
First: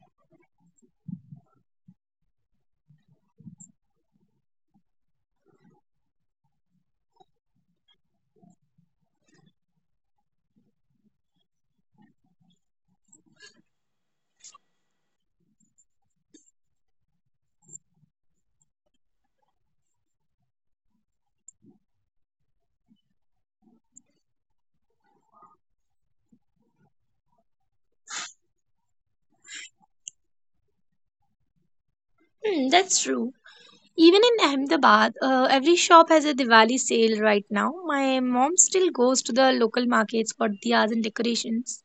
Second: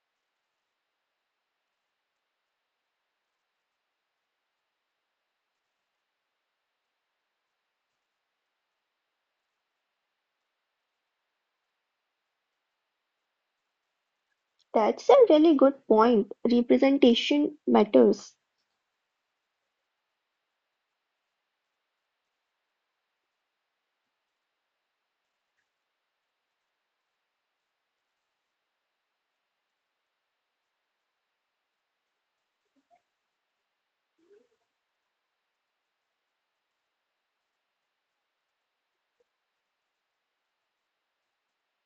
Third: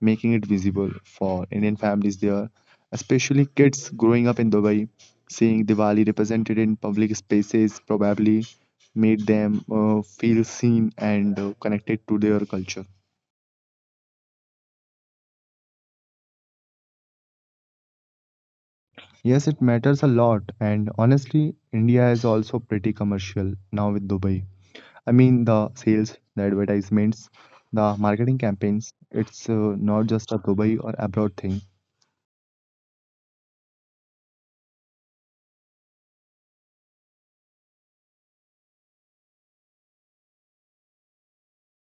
S3: making it visible for Indian families there, especially kids growing up in Dubai. Seeing Diwali represented in public spaces probably made them feel seen and connected to their culture.
S1: That's a really good point. Representation matters.
S3: Yes, it matters a lot, and honestly, India is also pretty commercial now with Dubai. I mean, the sales, the advertisements, the marketing campaigns, it's not just a Dubai or abroad thing.
S2: Hmm, that's true. Even in Ahmedabad, every shop has a Diwali sale right now. My mom still goes to the local markets for diyas and decorations.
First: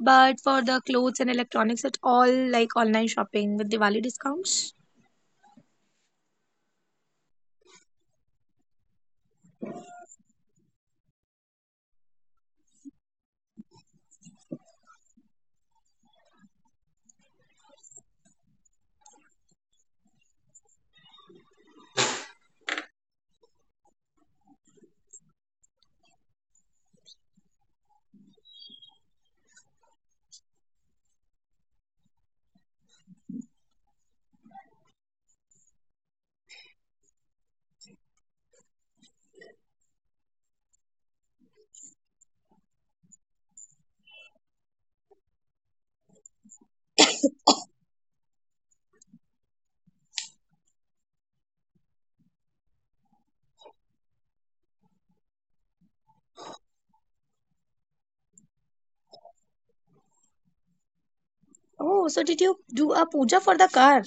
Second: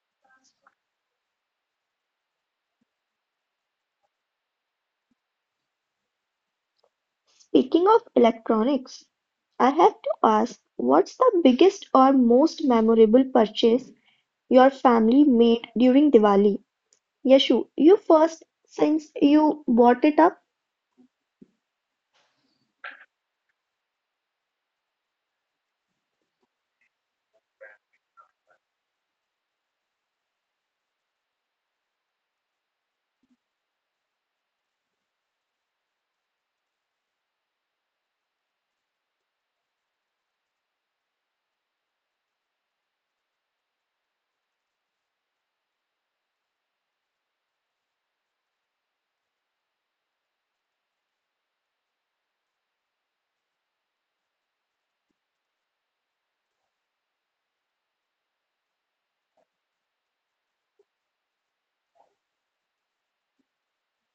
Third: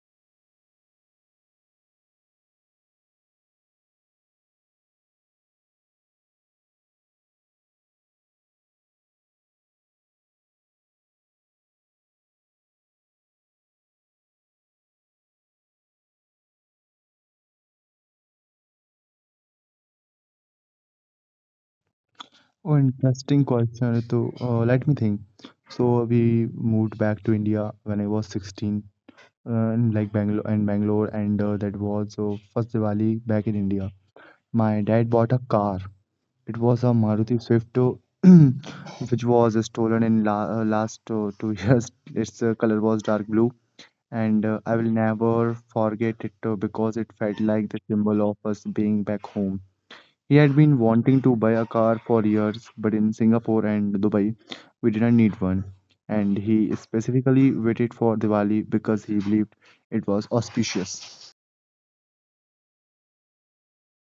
S2: But for the clothes and electronics, it's all like online shopping with Diwali discounts.
S1: Speaking of electronics, I have to ask, what's the biggest or most memorable purchase your family made during Diwali? Yashu, you first since you bought it up.
S3: Oh, interesting question, Ritu. Let me think. So we moved back to India when I was 16, in like Bangalore, and that was first Diwali back in India. My dad bought a car. It was a Maruti Swift, <clears throat> which was stolen in la last 2 years. <laughs> Its color was dark blue, and I will never forget it because it felt like the symbol of us being back home. He had been wanting to buy a car for years, but in Singapore and Dubai, we didn't need one. And he specifically waited for Diwali because he believed it was auspicious.
S2: Oh, so did you do a puja for the car?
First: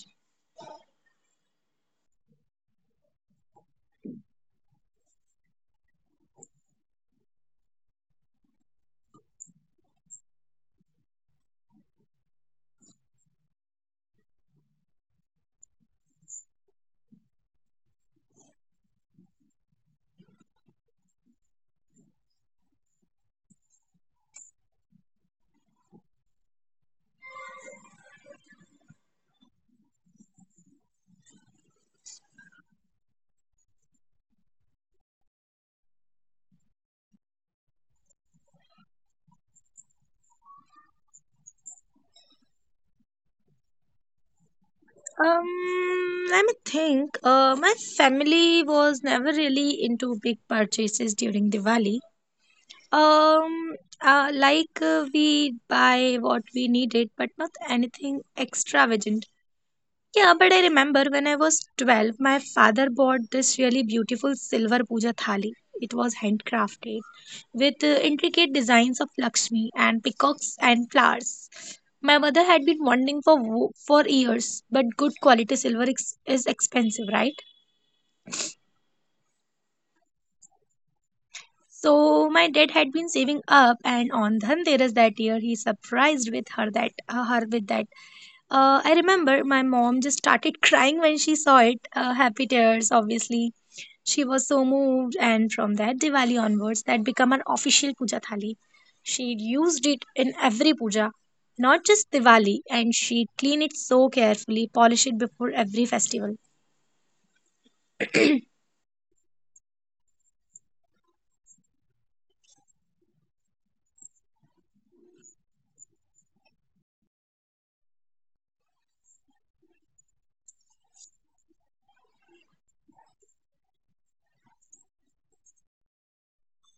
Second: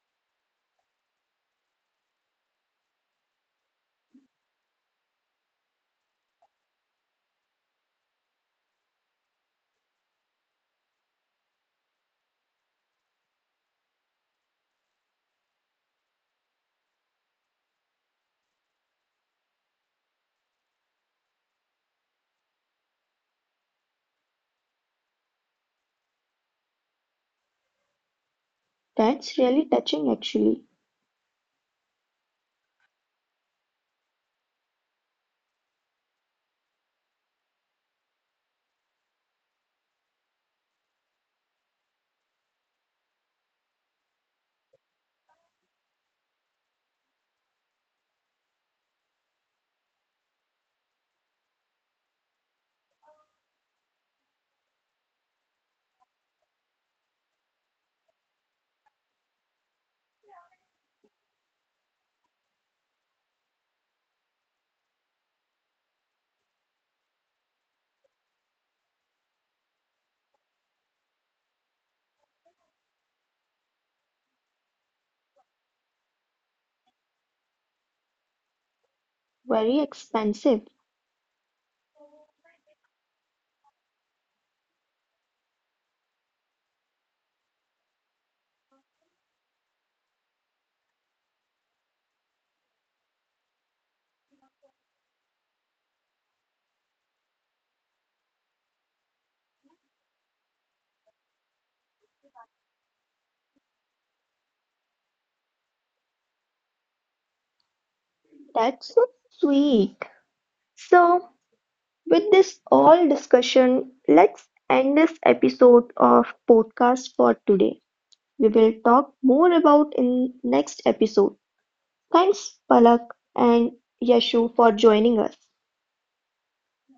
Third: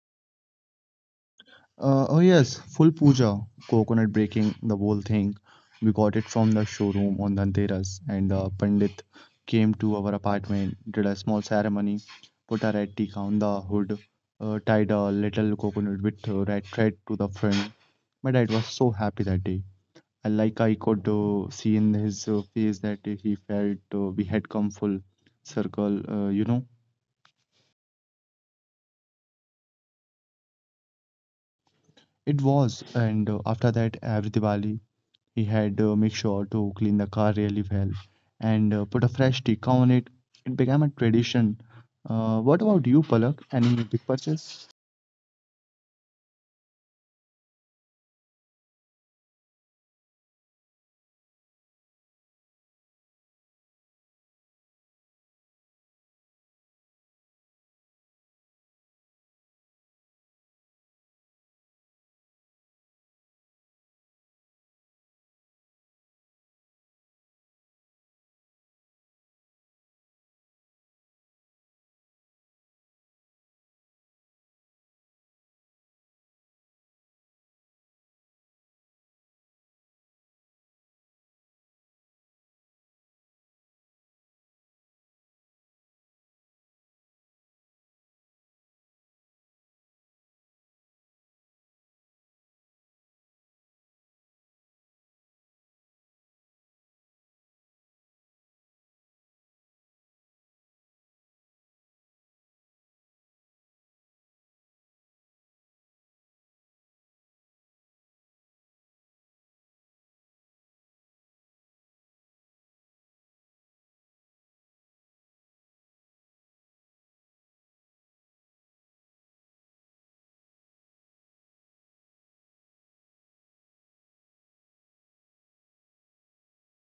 S3: Oh, yes, full puja, coconut breaking, the whole thing. We got it from the showroom on Dhanteras, and the Pandit came to our apartment, did a small ceremony, put a red tick on the hood, tied a little coconut with red thread to the front. My dad was so happy that day. I could see in his face that he felt we had come full circle. You know,
S1: That's really touching actually.
S3: it was. And after that, every Diwali, he had make sure to clean the car really well and put a fresh sticker on it. It became a tradition. What about you, Palak? Any big purchase?
S2: Um, let me think. My family was never really into big purchases during Diwali. Um, like, we buy what we needed, but not anything extravagant. Yeah, but I remember when I was 12, my father bought this really beautiful silver puja thali. It was handcrafted with intricate designs of Lakshmi and peacocks and flowers. My mother had been wanting for years, but good quality silver is expensive, right?
S1: Very expensive.
S2: So my dad had been saving up, and on Dhanteras that year, he surprised with her that her with that I remember my mom just started <laughs> crying when she saw it. Happy tears, obviously. She was so moved, and from that Diwali onwards, that became an official puja thali. She used it in every puja, not just Diwali, and she cleaned it so carefully, polish it before every festival.
S1: That's so sweet. So, with this all discussion, let's end this episode of podcast for today. We will talk more about in next episode. Thanks Palak and Yashu for joining us.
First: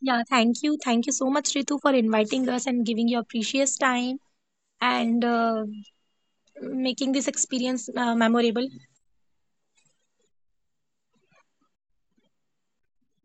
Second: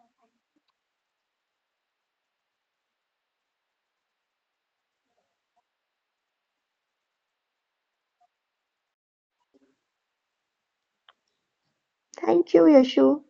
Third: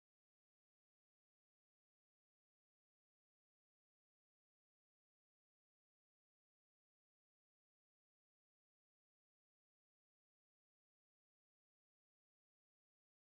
S2: Yeah, thank you. Thank you so much, Ritu, for inviting us and giving your precious time and making this experience memorable.
S1: Thank you Yashu.